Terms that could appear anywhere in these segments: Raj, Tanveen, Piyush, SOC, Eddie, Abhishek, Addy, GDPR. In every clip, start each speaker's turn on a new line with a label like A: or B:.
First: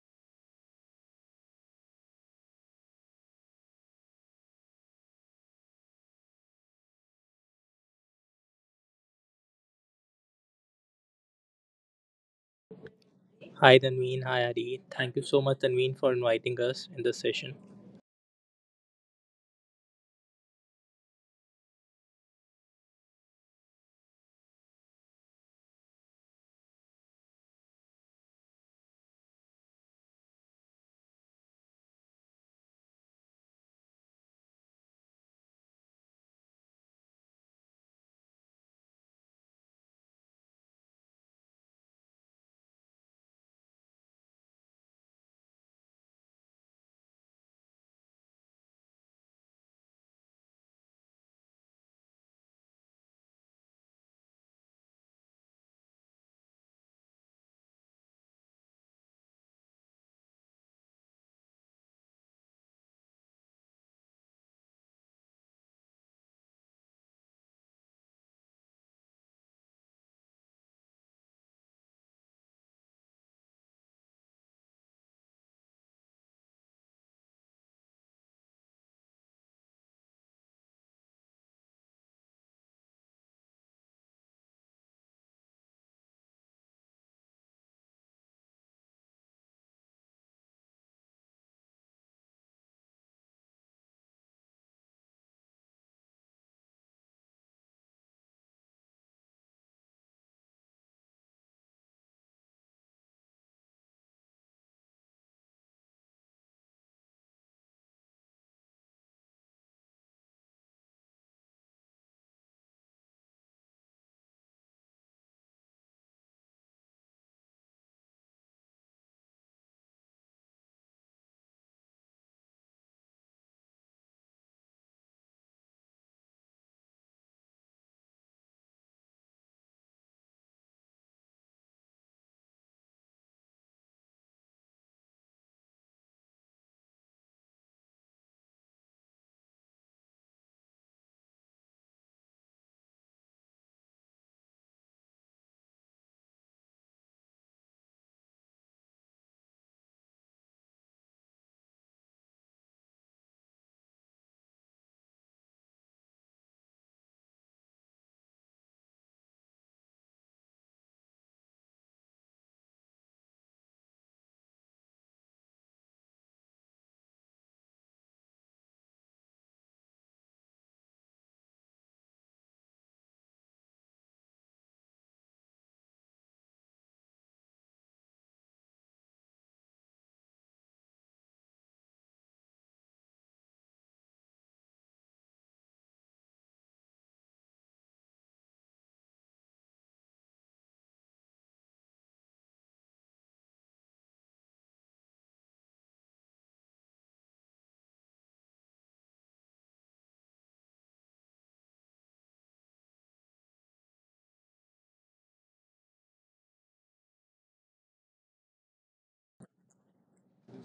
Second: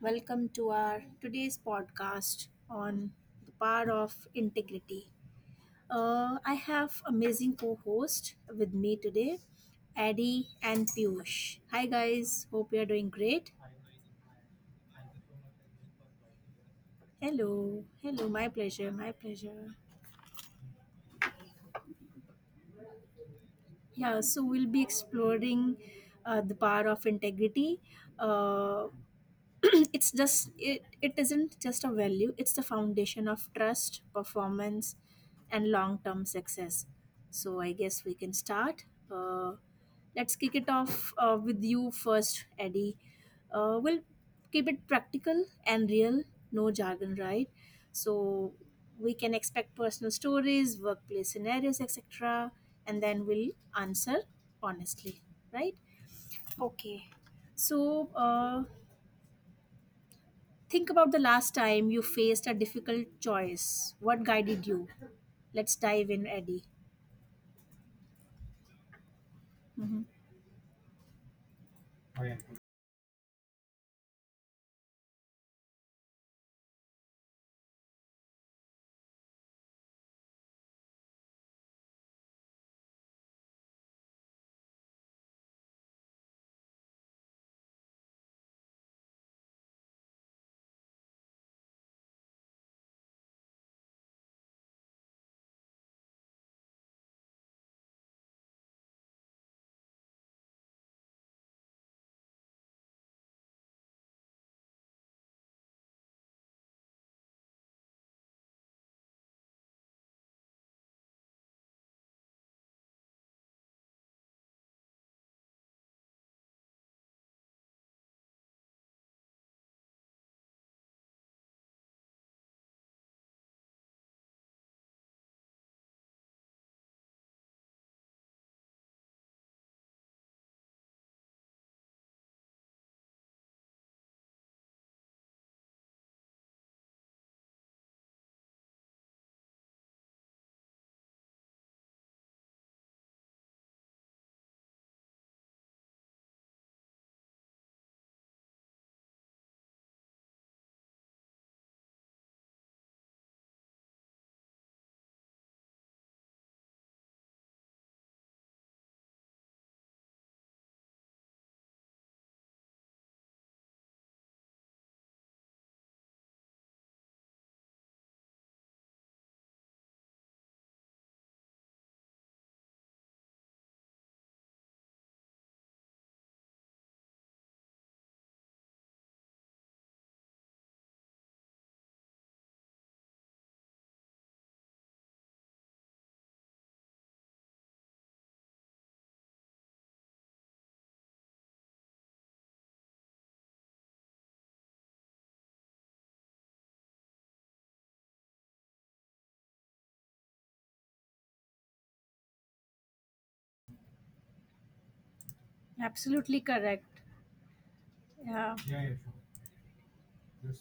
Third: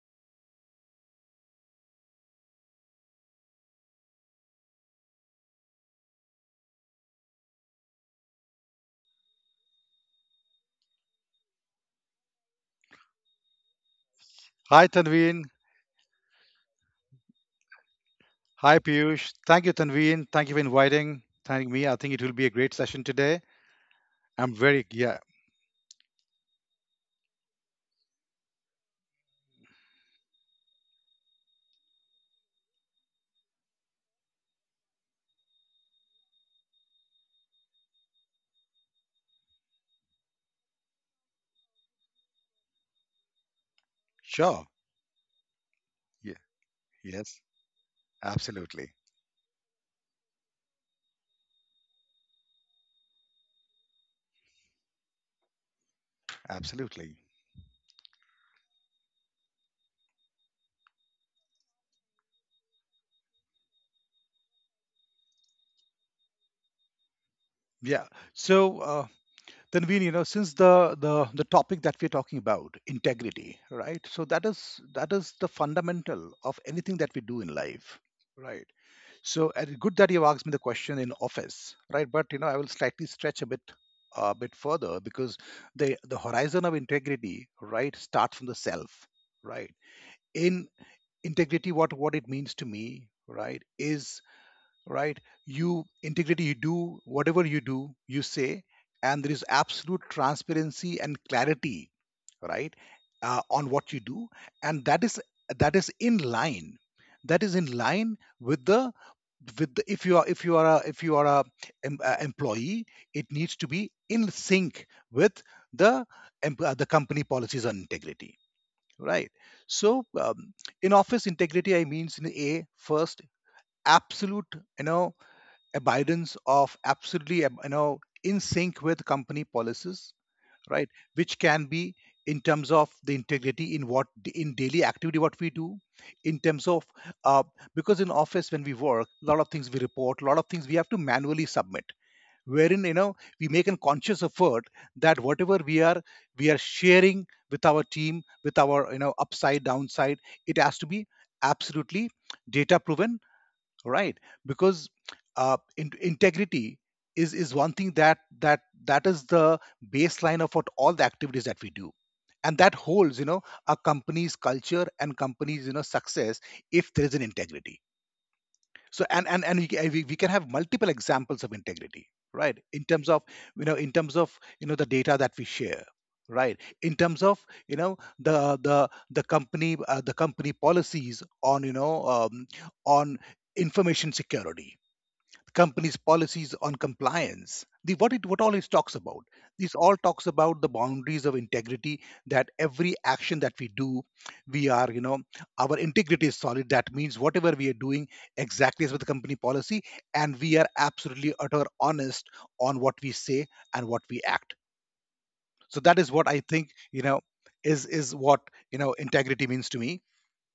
A: Welcome to our today's podcast on the power of integrity. I have amazing co-host with me today, Addy and Piyush. Hi, guys. Hope you are doing great.
B: Hi, Tanveen. Hi, Adi.
C: Hi,
B: Thank you so
C: Tanveen.
B: much, Tanveen, for inviting us in this session.
A: Hello, hello. My
C: Hi,
A: pleasure. My
C: Piyush. Thank you,
A: pleasure.
C: Tanveen. Thank you for inviting, thanking me. I think it will be a great session today.
A: Yeah. So
C: I'm
A: we'll be
C: very, yeah,
A: exploring the power of integrity. Uh, it isn't just a value, it's the foundation of trust, performance, and long-term success. So I guess we can start, uh, let's kick it off, with you first, Eddie. We'll
C: sure.
A: keep it practical and real,
C: Yeah,
A: no jargon,
C: yes,
A: right? So
C: absolutely.
A: we can expect personal stories, workplace scenarios, etc., and then we'll answer honestly, right?
C: Absolutely.
A: So think about the last time you faced a difficult choice. What guided you? Let's dive in, Eddie.
C: Yeah. So Tanveen,
A: Mhm.
C: you know, since the topic that we're talking about, integrity, right? So that is the fundamental of anything that we do in life, right? So good that you asked me the question in office, right? But you know, I will slightly stretch a bit further because the horizon of integrity, right, starts from the self, right? In integrity, what it means to me, right, is right. You integrity, you do whatever you do, you say, and there is absolute transparency and clarity right on what you do and that is in line that is in line with the, if you are a if you are a, employee it needs to be in sync with the the company policies on integrity right so in office integrity I means in a first absolute you know abidance of absolutely you know in sync with company policies right which can be in terms of the integrity in what in daily activity what we do in terms of uh, because in office when we work a lot of things we report a lot of things we have to manually submit wherein you know we make a conscious effort that whatever we are sharing with our team with our you know upside downside it has to be absolutely data proven right because integrity is one thing that that is the baseline of what all the activities that we do and that holds you know a company's culture and company's you know success if there is an integrity so and we can have multiple examples of integrity right in terms of you know in terms of you know the data that we share right in terms of you know the company policies on you know on information security companies' policies on compliance. The what it what all it talks about. This all talks about the boundaries of integrity that every action that we do, we are, you know, our integrity is solid. That means whatever we are doing exactly is with the company policy, and we are absolutely utter honest on what we say and what we act. So that is what
A: Absolutely
C: I think,
A: correct.
C: you know, is what
A: Yeah,
C: you know integrity means to me.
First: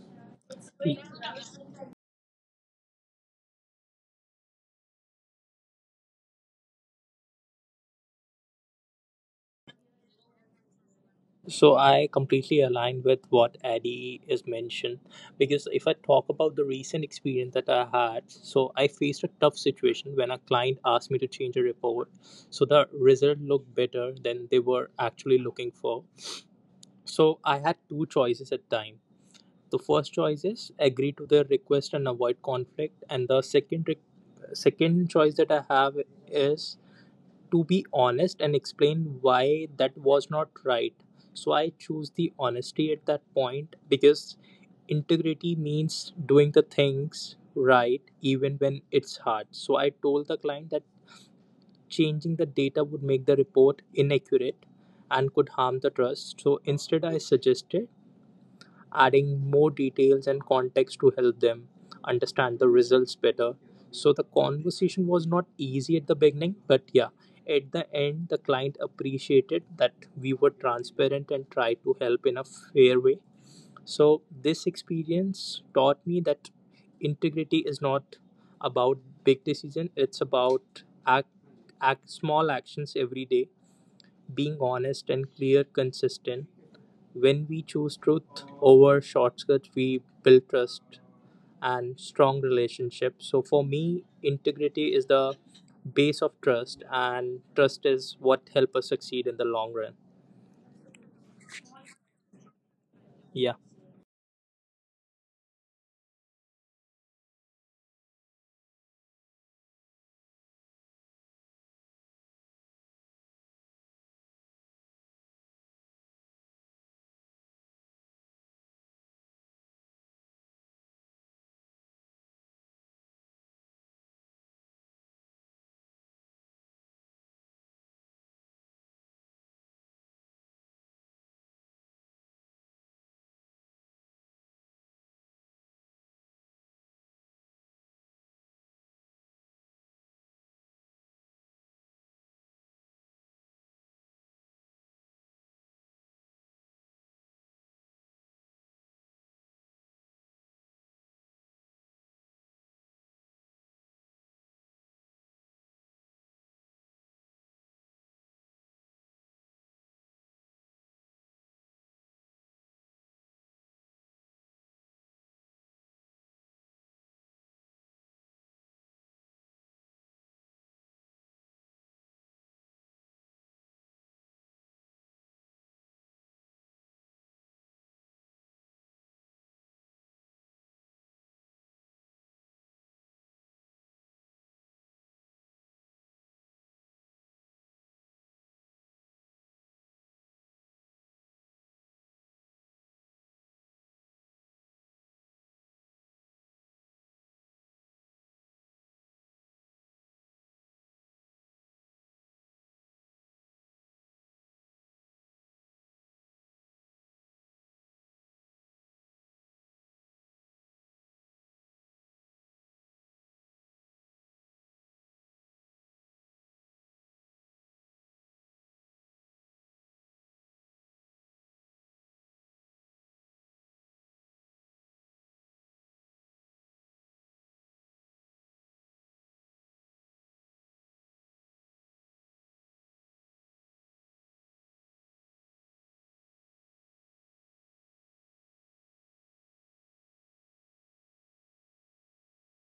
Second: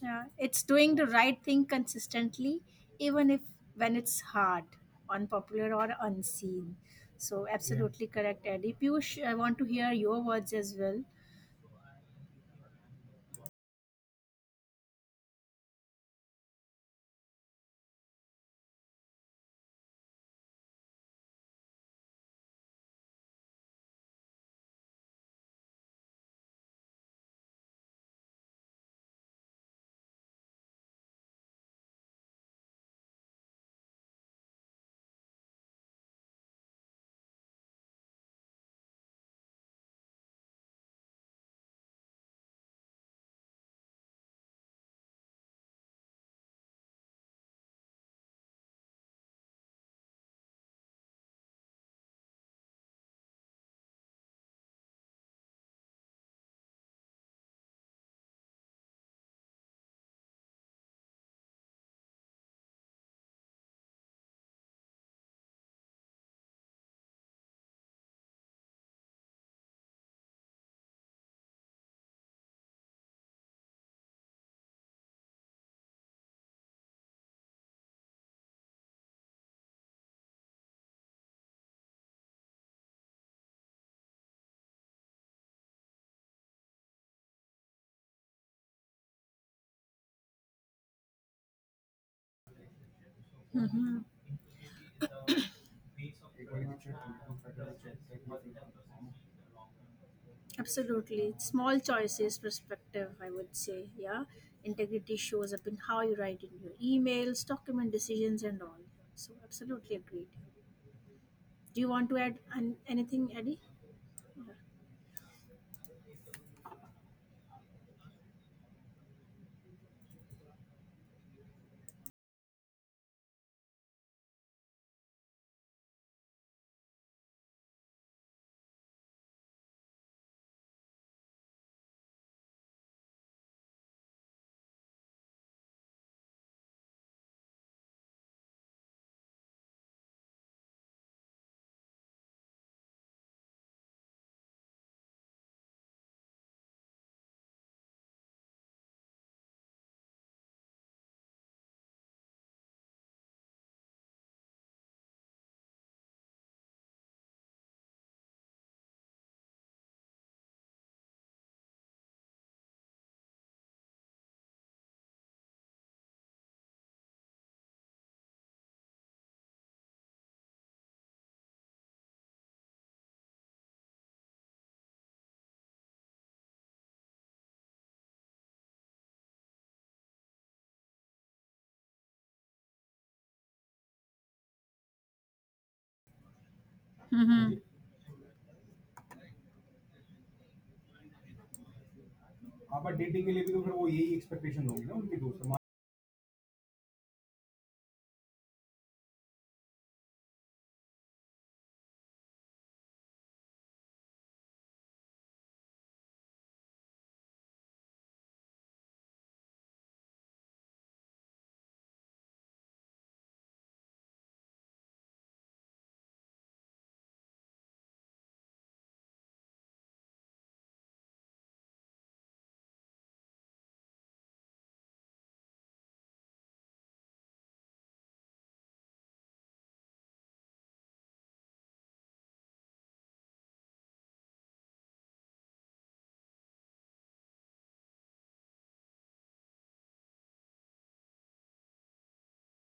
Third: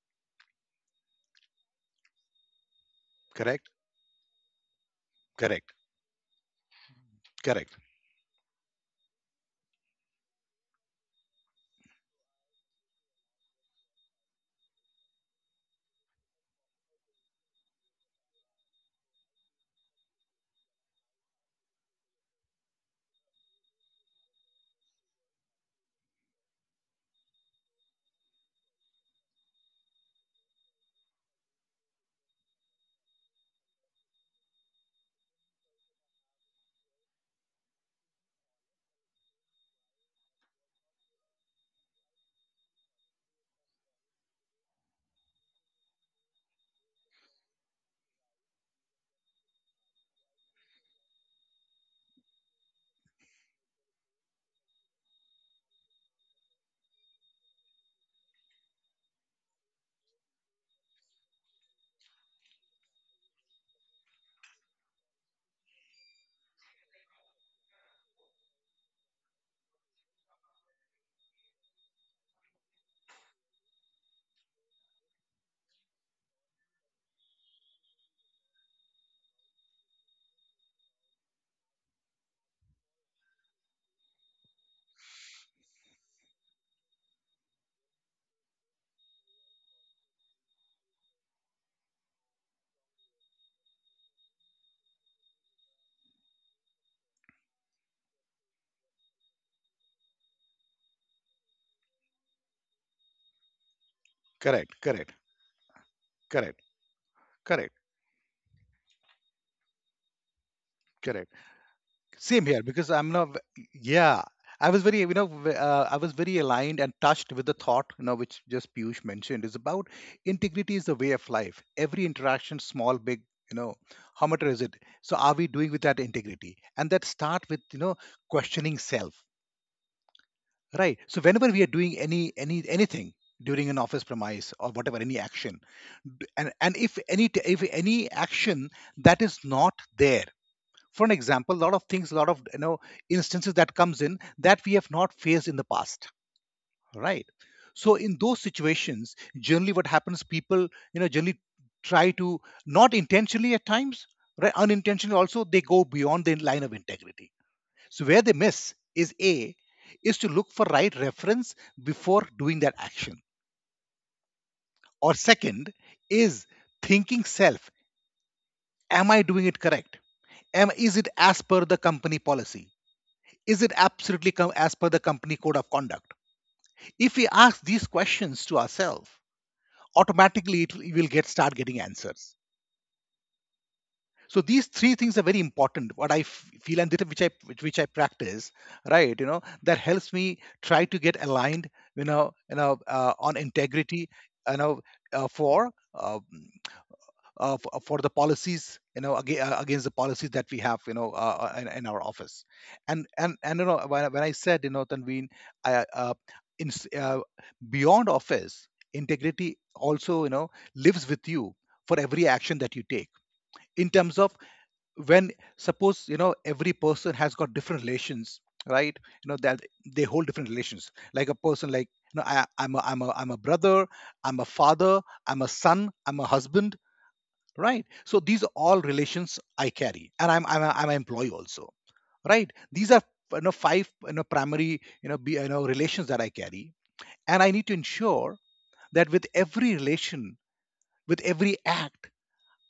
A: yeah. It's doing the right thing consistently, even if
C: Correct?
A: when it's hard, unpopular,
C: Correct.
A: or unseen. So, yeah,
C: Correct.
A: absolutely correct, Eddie. Piyush, I want to hear your words as well.
B: So, I completely align with what Adi is mentioned, because if I talk about the recent experience that I had, so I faced a tough situation when a client asked me to change a report. So, the result looked better than they were actually looking for. So, I had two choices at time. The first choice is agree to their request and avoid conflict, and the second choice that I have is to be honest and explain why that was not right. So I choose the honesty at that point because integrity means doing the things right even when it's hard. So I told the client that changing the data would make the report inaccurate and could harm the trust. So instead, I suggested adding more details and context to help them understand the results better. So the conversation was not easy at the beginning, but yeah, at the end, the client appreciated that we were transparent and tried to help in a fair way. So this experience taught me that integrity is not about big decision, it's about act small actions every day, being honest and clear, consistent. When we choose truth over shortcuts, we build trust and strong relationships. So for
A: Mhm.
B: me, integrity is the base of trust, and trust is what help us succeed in the long run.
A: Absolutely. Small choices perspective, I would
B: Yeah,
A: say. Yeah.
C: Correct.
A: Integrity
C: Correct.
A: shows up in how you write in
C: Correct.
A: your emails,
C: Correct.
A: document decisions, and all. So, absolutely agreed.
C: Correct.
A: Do you want to add
C: Same here because I'm
A: anything,
C: not.
A: Eddie?
C: Yeah, I was very, you know, I was very aligned and touched with the thought, you know, which just Piyush mentioned is about integrity is the way of life. Every interaction, small, big, you know, how much is it? So are we doing with that integrity? And that start with you know questioning self, right? So whenever we are doing any anything during an office premise or whatever any action, and if if any action that is not there for an example a lot of things a lot of you know instances that comes in that we have not faced in the past right so in those situations generally what happens people you know generally try to not intentionally at times right unintentionally also they go beyond the line of integrity so where they miss is a is to look for right reference before doing that action or second is thinking self am I doing it correct am is it as per the company policy. Is it absolutely as per the company code of conduct? If we ask these questions to ourselves, automatically it will you will get start getting answers. So these three things are very important. What I feel and which I practice, right? You know that helps me try to get aligned. On integrity. You know, uh, for uh, for the policies you know against the policies that we have you know in our office and and you know when I said you know tanveen i uh, in, s- uh, beyond office integrity also you know lives with you for every action that you take in terms of when suppose you know every person has got different relations right you know that they hold different relations like a person like you know i'm a brother I'm a father I'm a son I'm a husband right so these are all relations I carry and I'm an employee also right these are you know five you know primary you know relations that I carry and I need to ensure that with every relation with every act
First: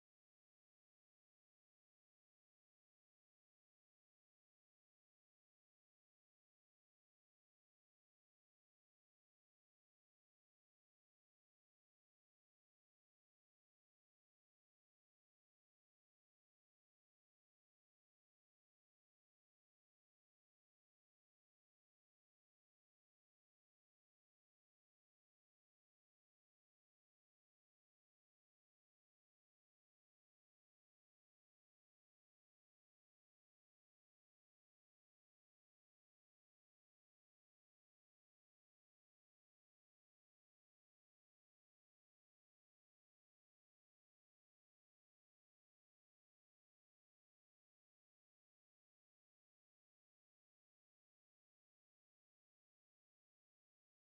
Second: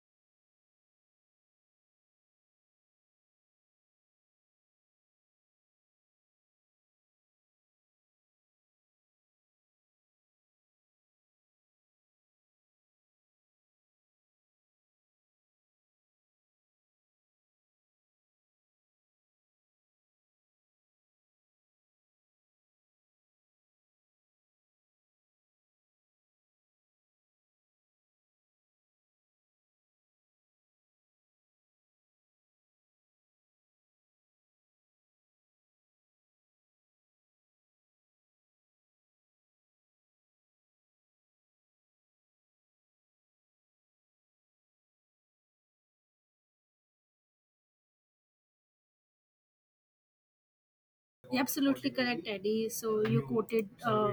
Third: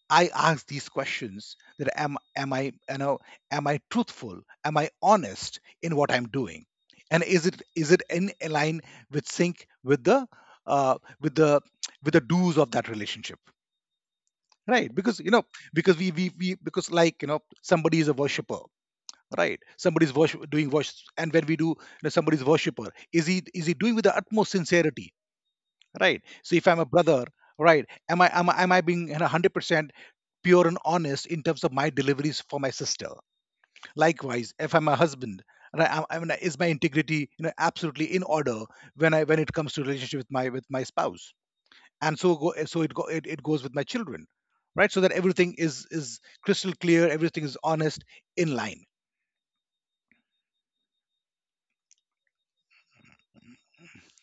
C: I ask these questions that am i you know am I truthful am I honest in what I'm doing and is it in line with sync with the with the with the dues of that relationship right because you know because we because like you know somebody is a worshipper right somebody's worship doing worship and when we do you know, somebody's worshipper is he doing with the utmost sincerity right so if I'm a brother right am I being you know, 100% pure and honest in terms of my deliveries for my sister likewise if I'm a husband right, I mean, is my integrity you know absolutely in order when I when it comes to relationship with my spouse and so go, so it, go, it goes with my children right so that everything is crystal clear everything is honest in line.
A: Yeah, absolutely correct, Eddie. So you quoted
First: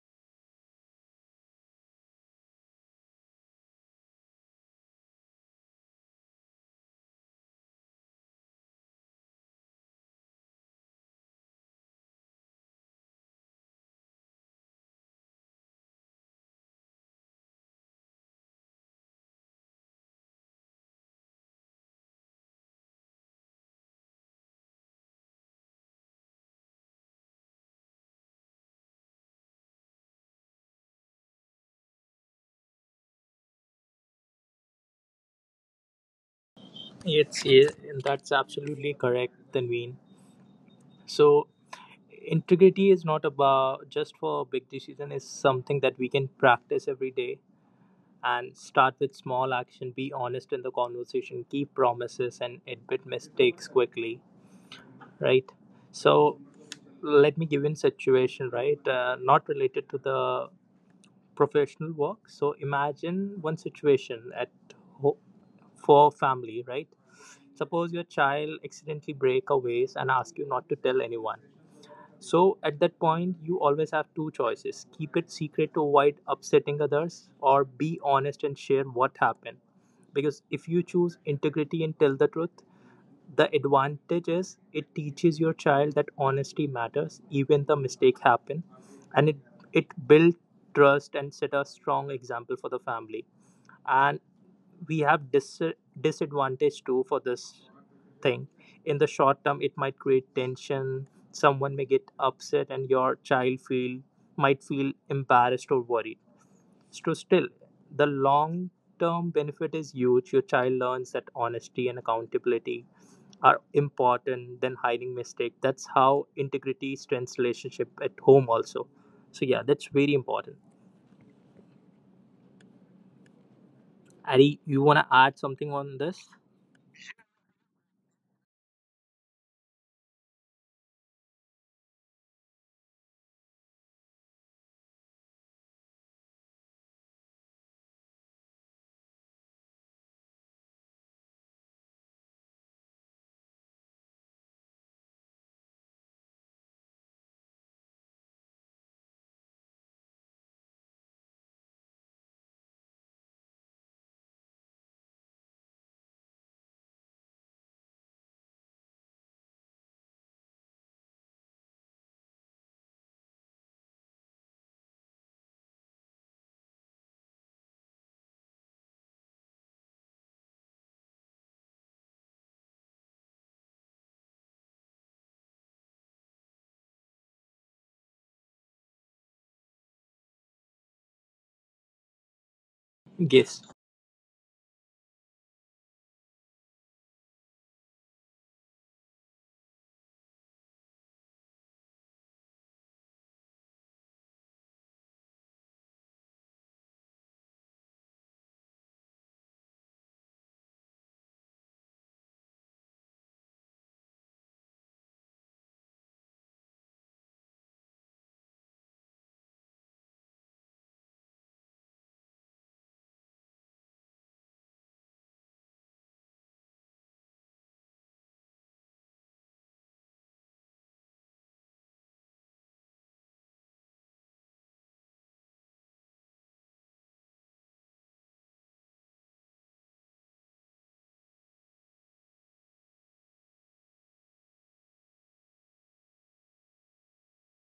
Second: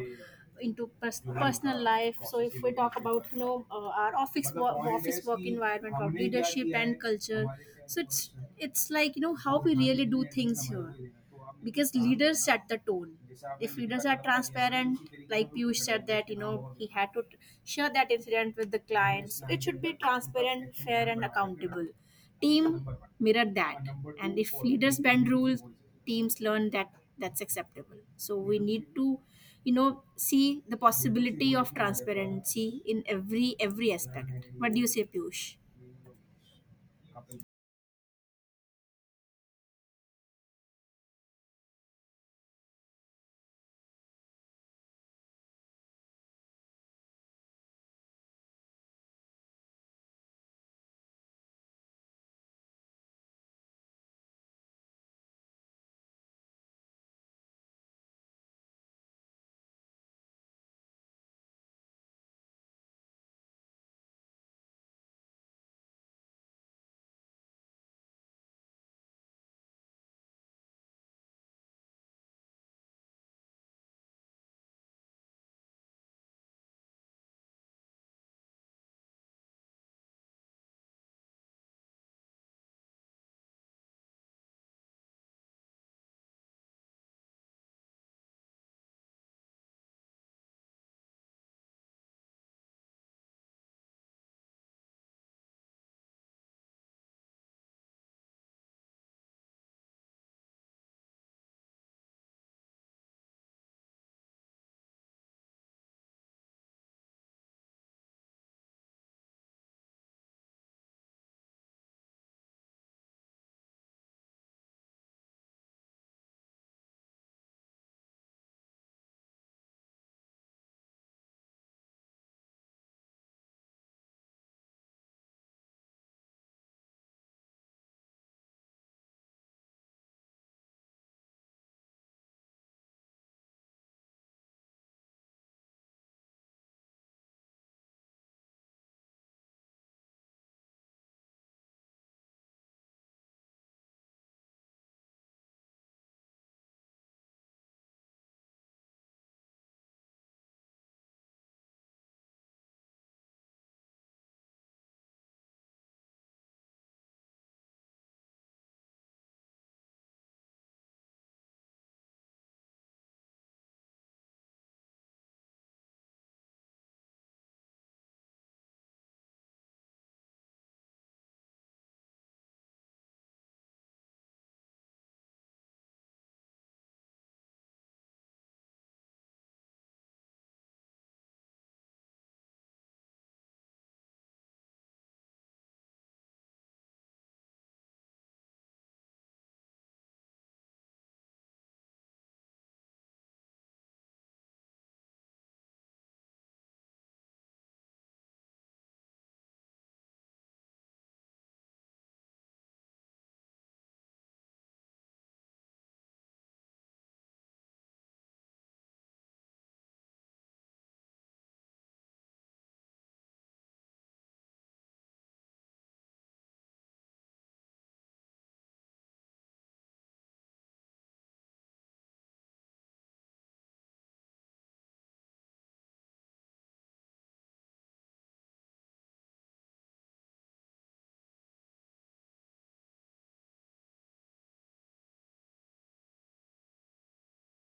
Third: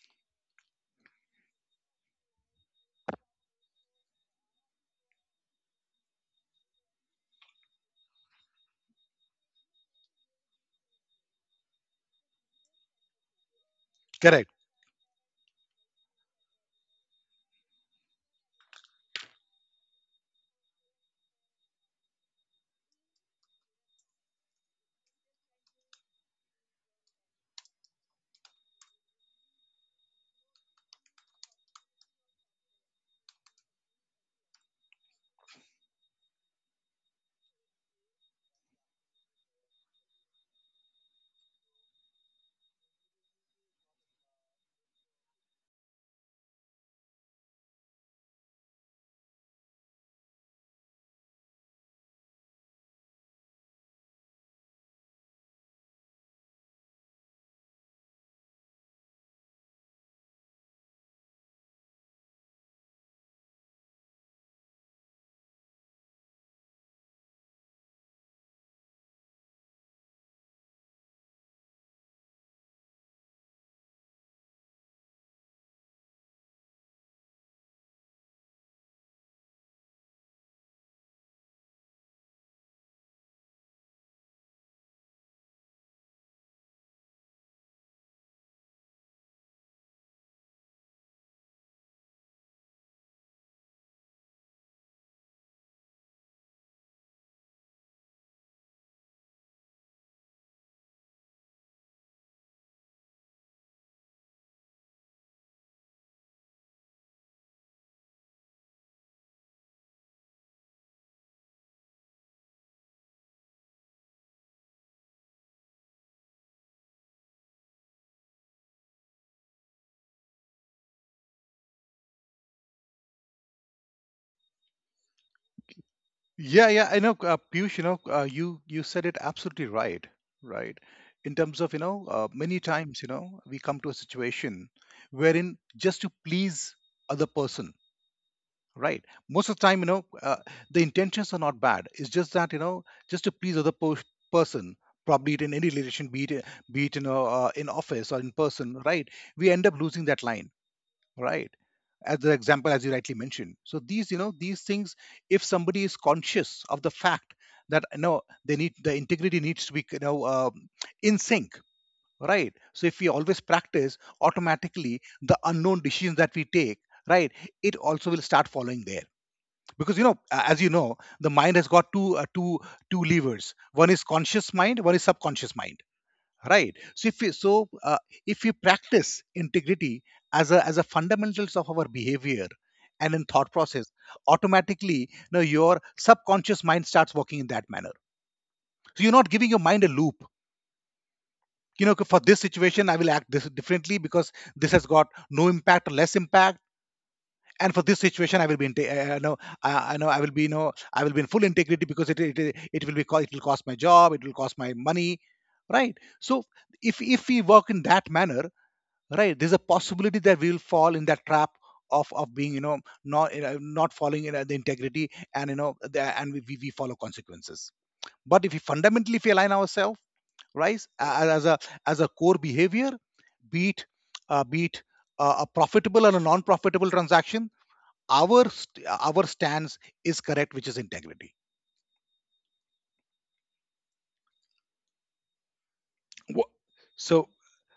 A: into personal life. So if we talk about, you know, our office work environment, of leadership and culture, so it's like, you know, how we really do things here, because leaders set the tone. If leaders are
C: Correct.
A: transparent, like Piyush said, that, you know, he had to share that incident with the clients, so it should be transparent, fair, and accountable. Team mirror that. And if leaders bend rules, teams learn that that's acceptable. So we need to, you know, see the possibility of transparency in every aspect. What do you say, Piyush?
B: yeah, that's absolutely correct, Tanveen. So integrity is not about just for big decision. It's something that we can practice every day and start with small action. Be honest in the conversation. Keep promises and admit mistakes quickly, right? So let me give you a situation, right? Not related to the professional work. So imagine one situation at ho- for family, right? Suppose your child accidentally break a vase and ask you not to tell anyone. So at that point, you always have two choices: keep it secret to avoid upsetting others, or be honest and share what happened. Because if you choose integrity and tell the truth, the advantage is it teaches your child that honesty matters, even the mistake happen, and it builds trust and set a strong example for the family. And we have disadvantage too for this thing. In the short term, it might create tension. Someone may get upset and your child feel might feel embarrassed or worried. So still, the long term benefit is huge. Your child learns that honesty and accountability are important than hiding mistake. That's how integrity strengthens relationship at home also. So yeah, that's very important. Ari, you want to add something on this?
C: Yeah, yeah. I know, Piyush. You know, you said it absolutely right. Right. In terms of you know, many times you know we come to a situation wherein just to please other person right most of the time you know the intentions are not bad it's just that you know just to please other person probably it in any relation be it you know in office or in person right we end up losing that line right as the example as you rightly mentioned so these you know these things if somebody is conscious of the fact that you know they need the integrity needs to be you know in sync right so if we always practice automatically the unknown decisions that we take right it also will start following there because you know as you know the mind has got two levers one is conscious mind one is subconscious mind right so if we if we practice integrity as a fundamentals of our behavior and in thought
B: Yes.
C: process automatically now your subconscious mind starts working in that manner so you're not giving your mind a loop you know for this situation I will act this differently because this has got no impact or less impact and for this situation I will be in no I know I will be no I will be in full integrity because it will be it will cost my job it will cost my money right so if we work in that manner right there's a possibility that we will fall in that trap of being you know, not following you know, the integrity and you know the, and we follow consequences but if we fundamentally if we align ourselves right as a core behavior be it be it a profitable or a non-profitable transaction our stance is correct, which is integrity. Wha- So,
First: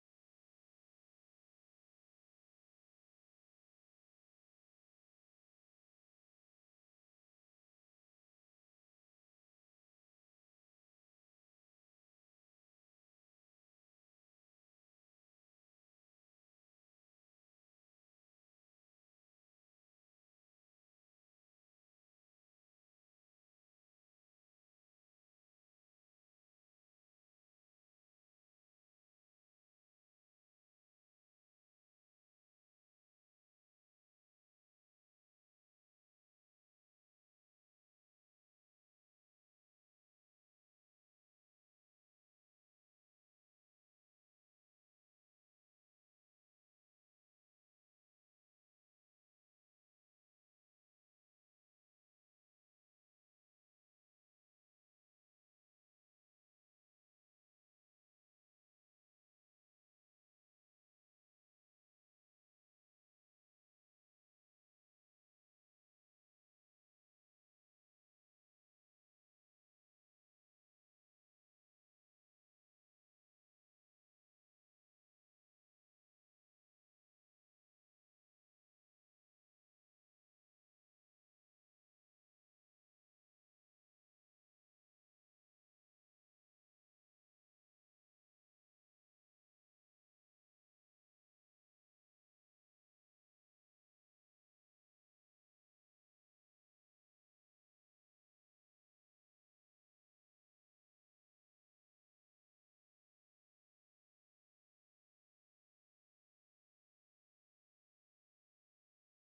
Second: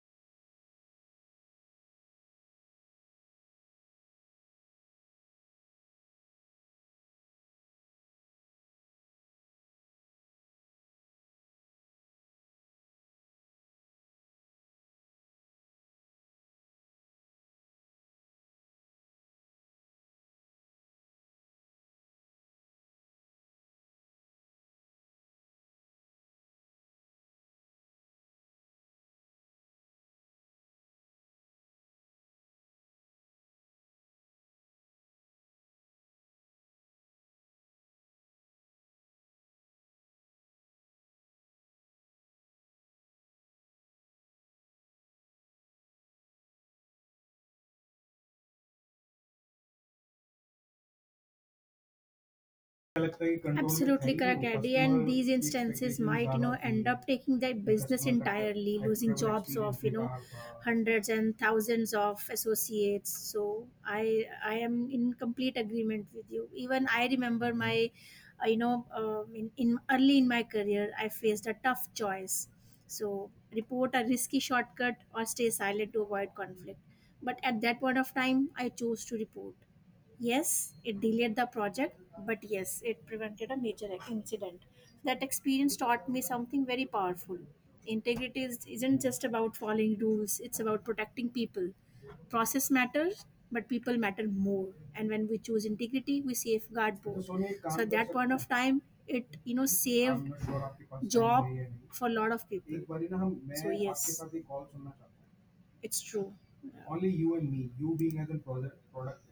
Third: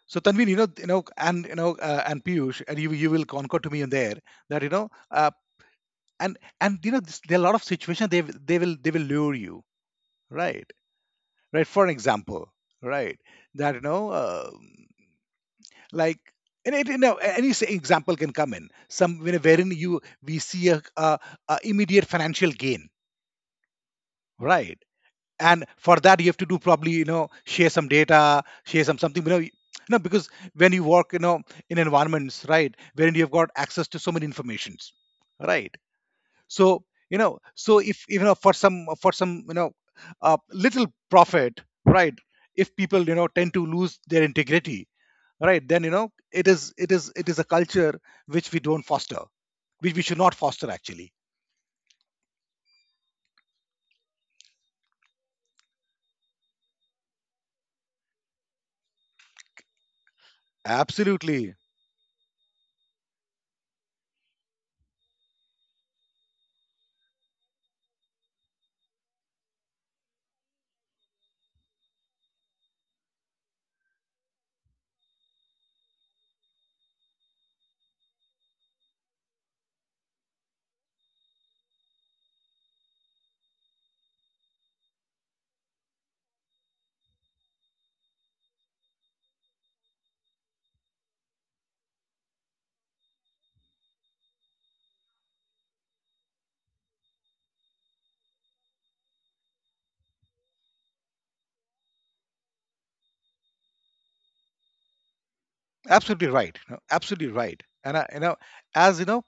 C: so Tanveen, you know, and Piyush, and you will concur to me in there that you know, and you know, this, there are a lot of situations they will lure you, right? Right. For an example, right, that you know, like. And it, you know, any say example can come in. Some you know, wherein you we see a immediate financial gain, right? And for that, you have to do, probably, share some data, share some something, because when you work, in environments, right, wherein you've got access to so many informations, right? So, so if for some, little profit, right, if people tend to lose their integrity, right, then it is a culture which we don't foster, which we should not foster, actually.
A: Absolutely correct, Eddie. And these instances might, you know, end up taking their business entirely, losing jobs of, you know, hundreds and
C: Absolutely.
A: thousands of associates. So I am in complete agreement with you. Even I remember my, you know, in early in my career, I faced a tough choice. So report a risky shortcut or stay silent to avoid conflict. But at that point of time, I chose to report. Yes, it delayed the project, but yes, it prevented a major incident. That experience taught me something very powerful. Integrity isn't just about following rules, it's about protecting people. Process matters, but people matter more. And when we choose integrity, we safeguard both. So at that point of time, it, you know, saved job for a lot of people. So yes, it's
C: Absolutely
A: true.
C: right, absolutely right. And I, as you know,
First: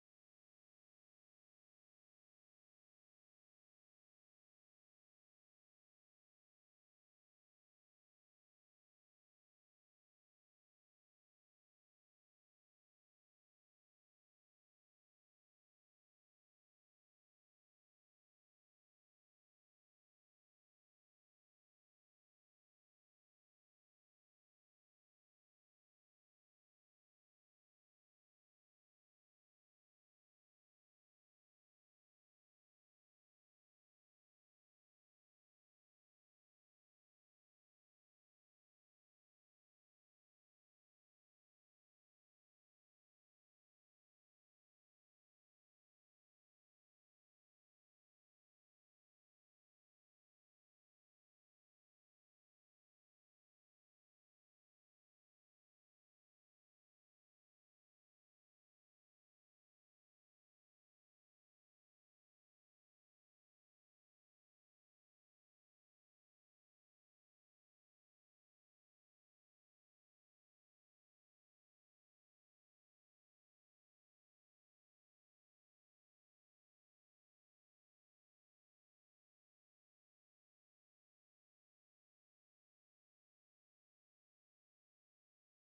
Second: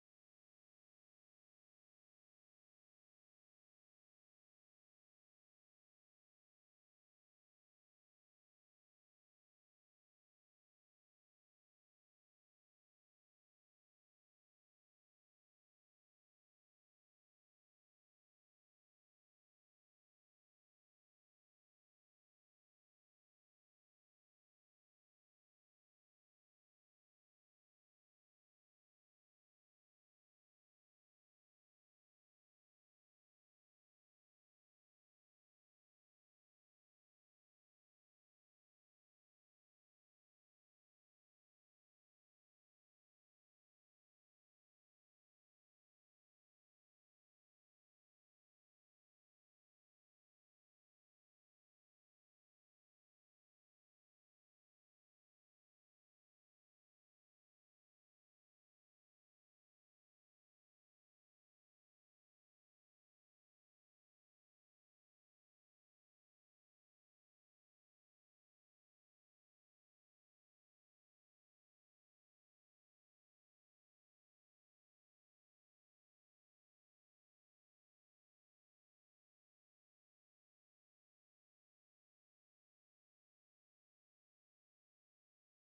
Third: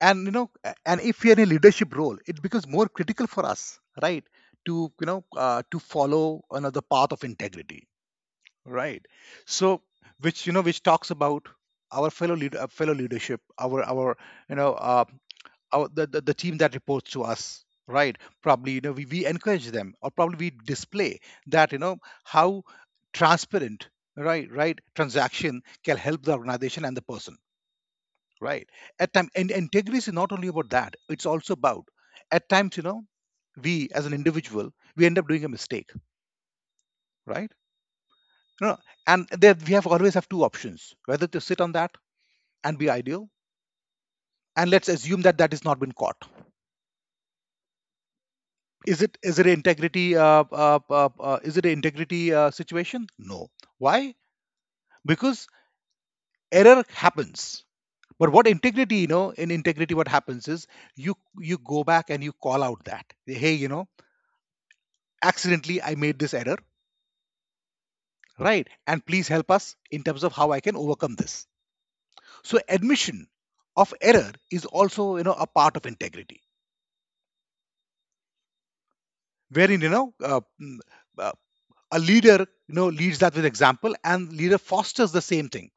C: and if you're in a leadership role, it becomes more critical for us, right, to to follow another path of integrity, right? So, which which talks about our fellow leadership, our you know uh, the team that reports to us, right? Probably we encourage them, or probably we display that how transparent, right transaction can help the organization and the person, right? At time, and integrity is not only about that, it's also about, at times, we as an individual, we end up doing a mistake, right? you know, and there we have, always have two options, whether to sit on that and be ideal, and let's assume that that is not been caught. Is it is it integrity is it an integrity situation? No. Why? Because error happens. But what integrity, in integrity, what happens is you go back and you call out that, hey, accidentally I made this error, right, and please help us in terms of how I can overcome this. So, admission of error is also, a part of integrity, wherein uh, a leader leads that with example, and leader fosters the same thing,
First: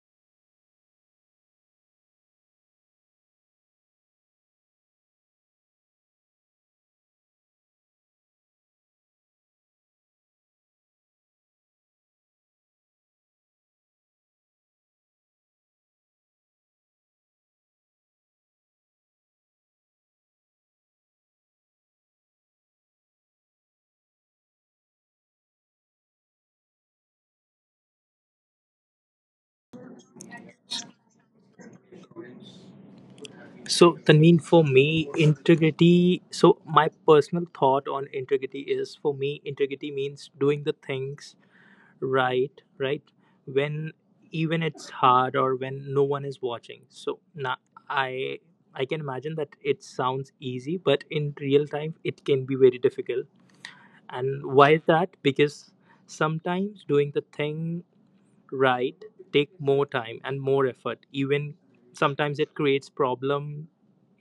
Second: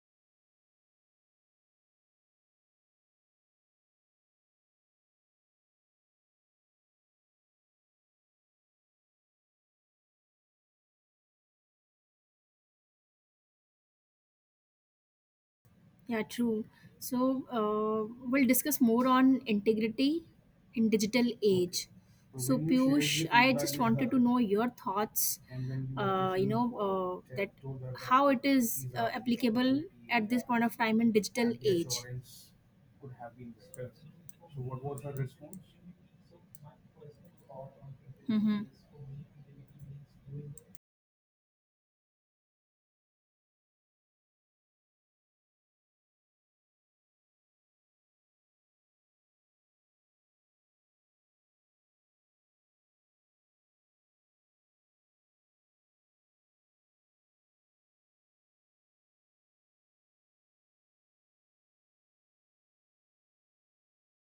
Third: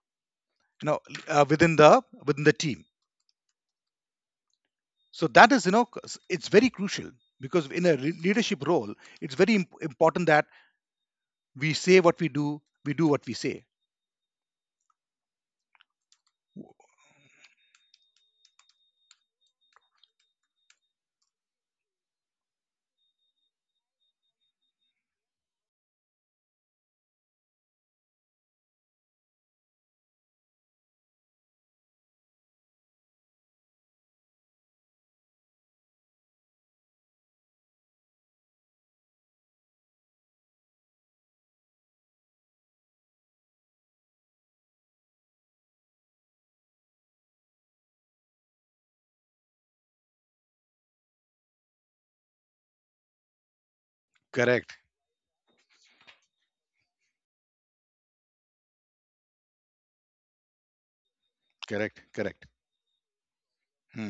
C: you know within the, within the team. So that is, it's very crucial, because in a leadership role, it's very important that we say what we do, we do what we say.
A: Yeah, true. So we'll discuss more on integrity in digital age. So Piyush, I just wanted to know your thoughts. You know, how it is applicable at this point of time in digital age.
B: So, Tanveen, for me, integrity. So, my personal thought on integrity
A: Mm-hmm.
B: is for me, integrity means doing the things right, right? When even it's hard or when no one is watching. So, now I I can imagine that it sounds easy, but in real time, it can be very difficult. And why is
C: Correct,
B: that? Because sometimes doing the thing right take more time and more effort, even
C: correct,
B: sometimes it
C: correct.
B: creates problem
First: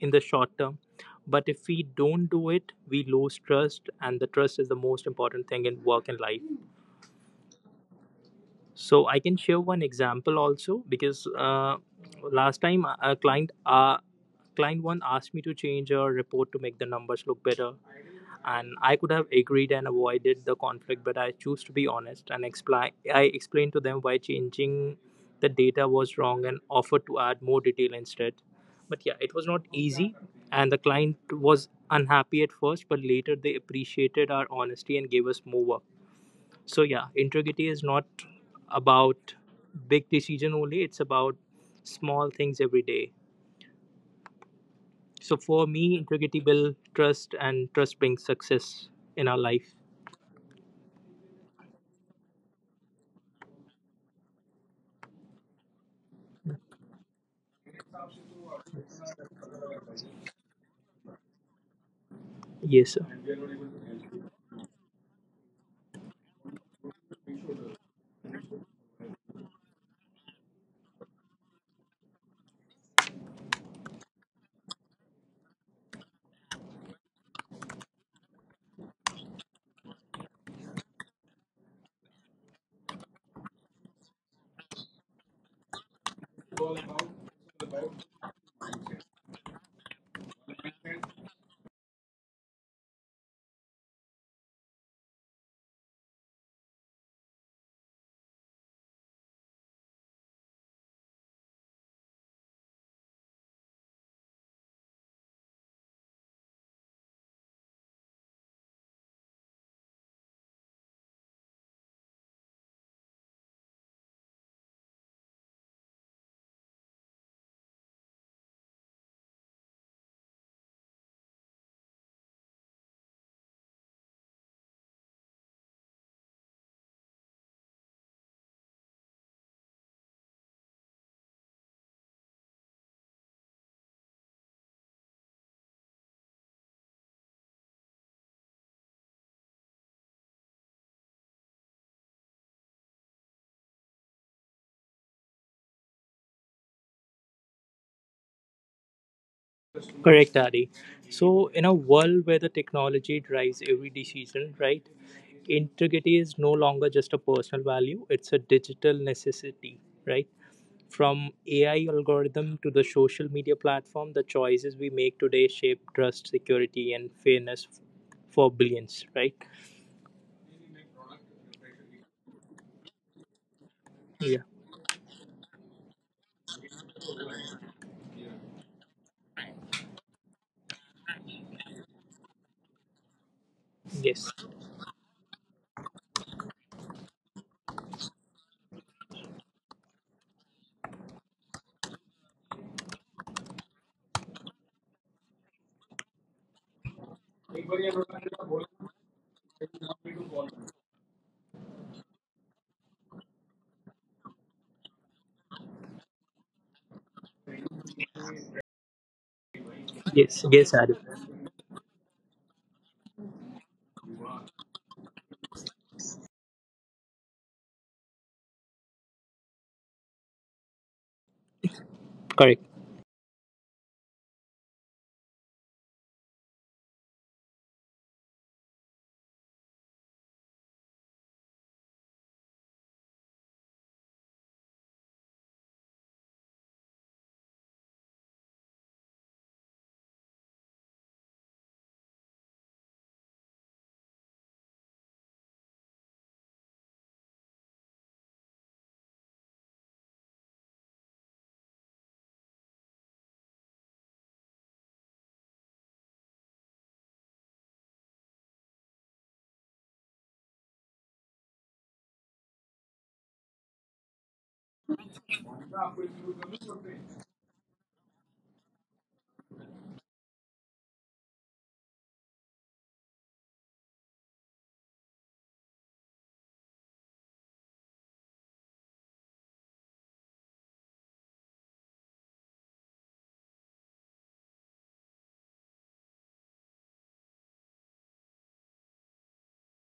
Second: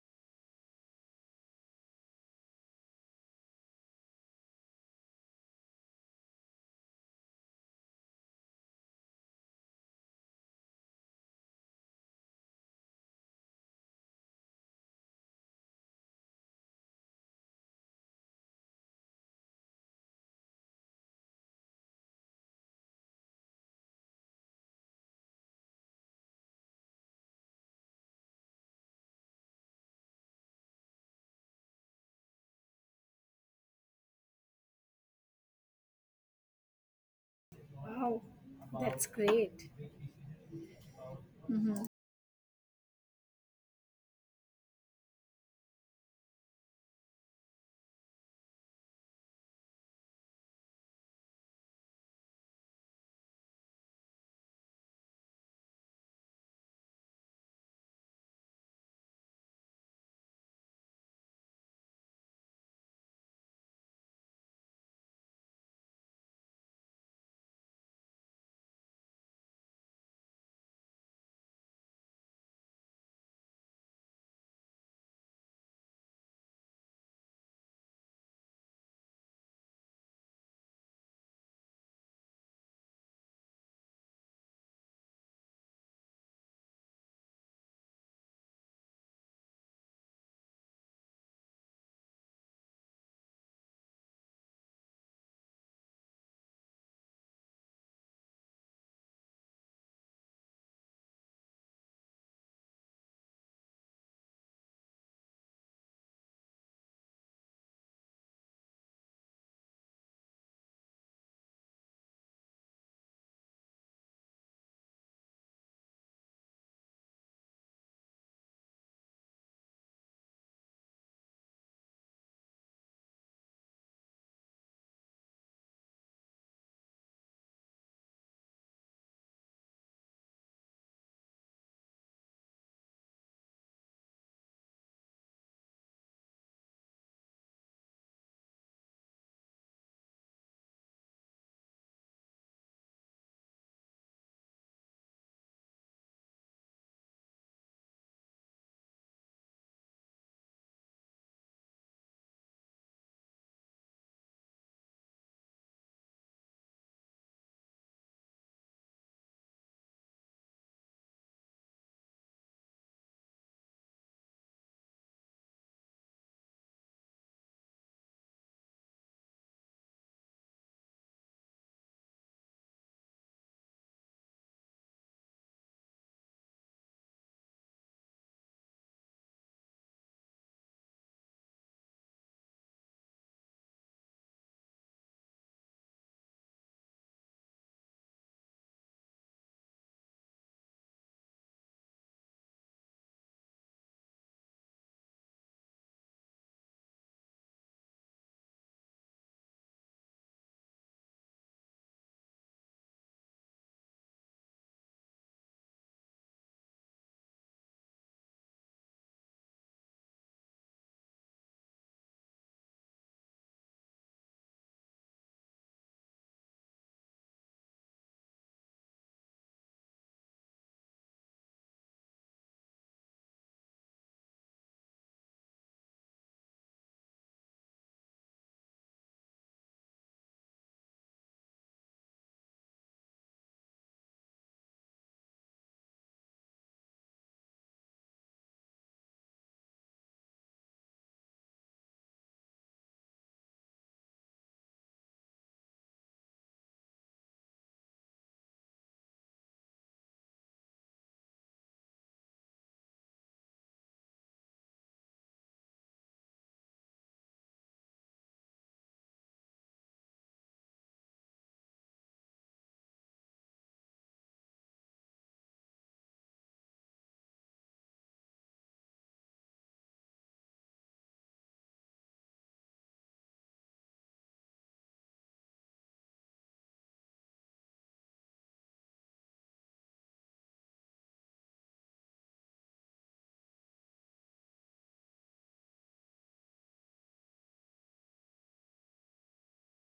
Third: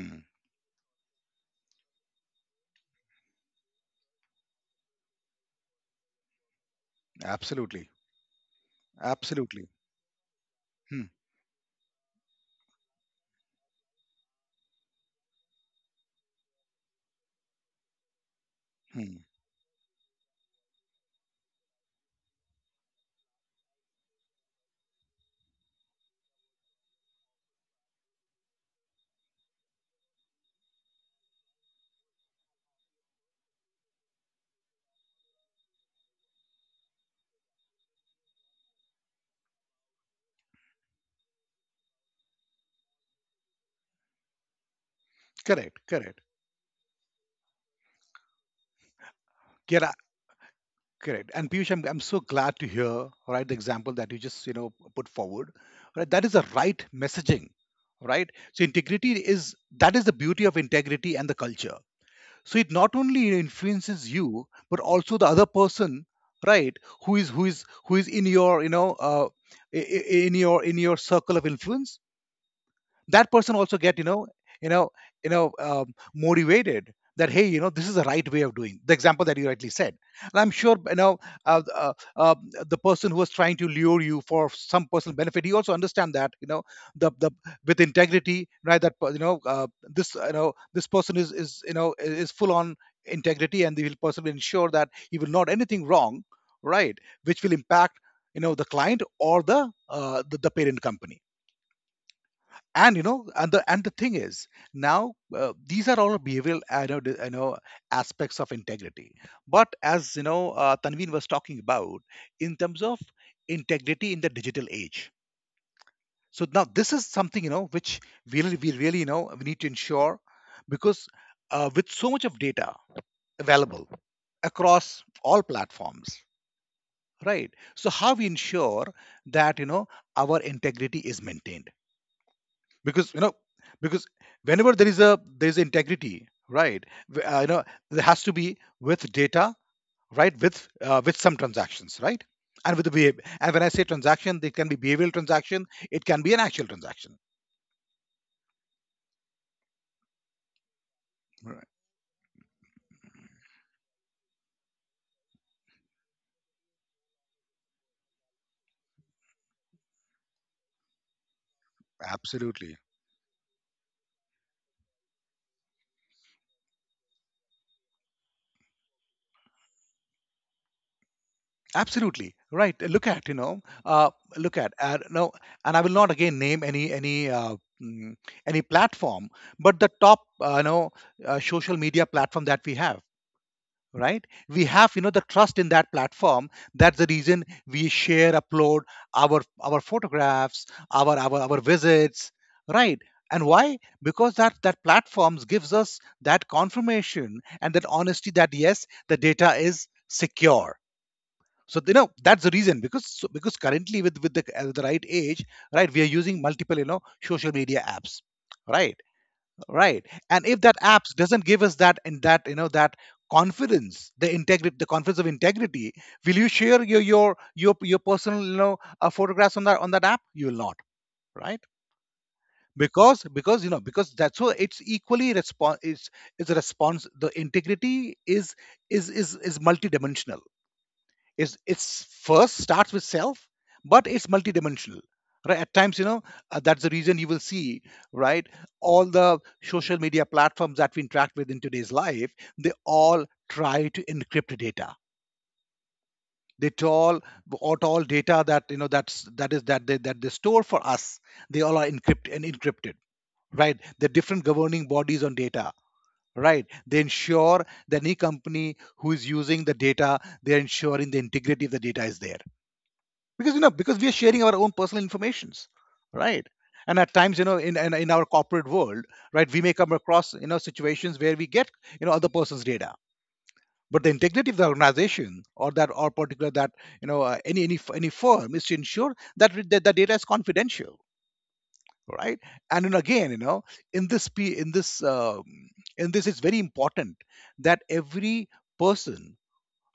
B: in the short term. But if we don't do it, we lose trust, and the trust is the most important thing in work and life.
C: Absolutely,
B: So I can share
C: absolutely.
B: one example also,
C: Hmm.
B: because last time a client, client one asked me to change a report to make the numbers look better, and I could
C: Hmm.
B: have agreed and avoided the conflict, but I choose to be honest and explain. I explained to them why changing the data was wrong and offered to add more detail instead. But yeah, it was not easy, and the client was unhappy at first, but later they appreciated our honesty and gave us more work. So yeah, integrity is not
A: Wow, that's
B: about
A: great.
B: big decision only; it's about small things every day. So for
C: Correct,
B: me,
C: correct.
B: integrity builds trust, and trust brings success in our life.
C: Yeah, correct. And Piyush, I'm so glad to hear, right, the example that you just put forward, right? That is the right messaging, right? So, integrity, is that is the beauty of integrity and the culture. So it
B: Yes,
C: not
B: sir.
C: only influences you, but also the other person, right, who is in your in your, in your circle of influence. That person also get you know motivated that, hey, this is the right way of doing, the example that you rightly said. And I'm sure uh, uh, uh, the person who was trying to lure you for some personal benefit, he also understand that, the, with integrity, right, that this, this person is is full on integrity, and the person will ensure that he will not anything wrong, right, which will impact the client or the the parent company. And and the thing is, now these are all behavioral, I know I know, aspects of integrity. But as you know, Tanveen was talking about in terms of integrity in the digital age. So now this is something, which we really, we need to ensure, because with so much of data available across all platforms, right, so how we ensure that our integrity is maintained, because because whenever there is a, there is integrity, right, w- uh, you know there has to be with data, right, with some transactions, right, and with the behavior. And when I say transaction, it can be behavioral transaction, it can be an actual transaction.
B: Correct, Adi. So,
C: Right.
B: in a world where the technology drives every decision, right? Integrity is no longer just a personal value, it's a digital necessity, right? From AI algorithm
C: Absolutely,
B: to the social media platform, the choices we make today shape trust, security, and fairness for billions, right?
C: absolutely right. Look at, uh,
B: Yeah.
C: look at, no, and I will not again name any, mm, any platform, but the top uh, you know social media platform that we have, right,
B: Yes.
C: we have, the trust in that platform. That's the reason we share, upload our photographs, our, our visits, right? And why? Because that, that platforms gives us that confirmation and that honesty that yes, the data is secure. So, that's the reason because, so, because currently with, the right age, right, we are using multiple, social media apps, right? Right. And
B: Yes,
C: if that
B: yes, Adi.
C: apps doesn't give us that, and that, that confidence, the integrity, the confidence of integrity, will you share your, your personal, photographs on that, on that app? You will not, right?
B: Correct.
C: Because, because that's why it's equally response, it's a response. The integrity is, is multidimensional. Is it's first starts with self, but it's multidimensional, right? At times, that's the reason you will see, right, all the social media platforms that we interact with in today's life, they all try to encrypt data. They all, what all data that, that's, that is that they, that they store for us, they all are encrypted and encrypted, right? The different governing bodies on data, right, they ensure that any company who is using the data, they're ensuring the integrity of the data is there, because because we are sharing our own personal informations, right? And at times, in, in our corporate world, right, we may come across, situations where we get, other person's data, but the integrity of the organization, or that, or particular that, any firm, is to ensure that that the data is confidential, right? And then again, in this p in this in this, it's very important that every person,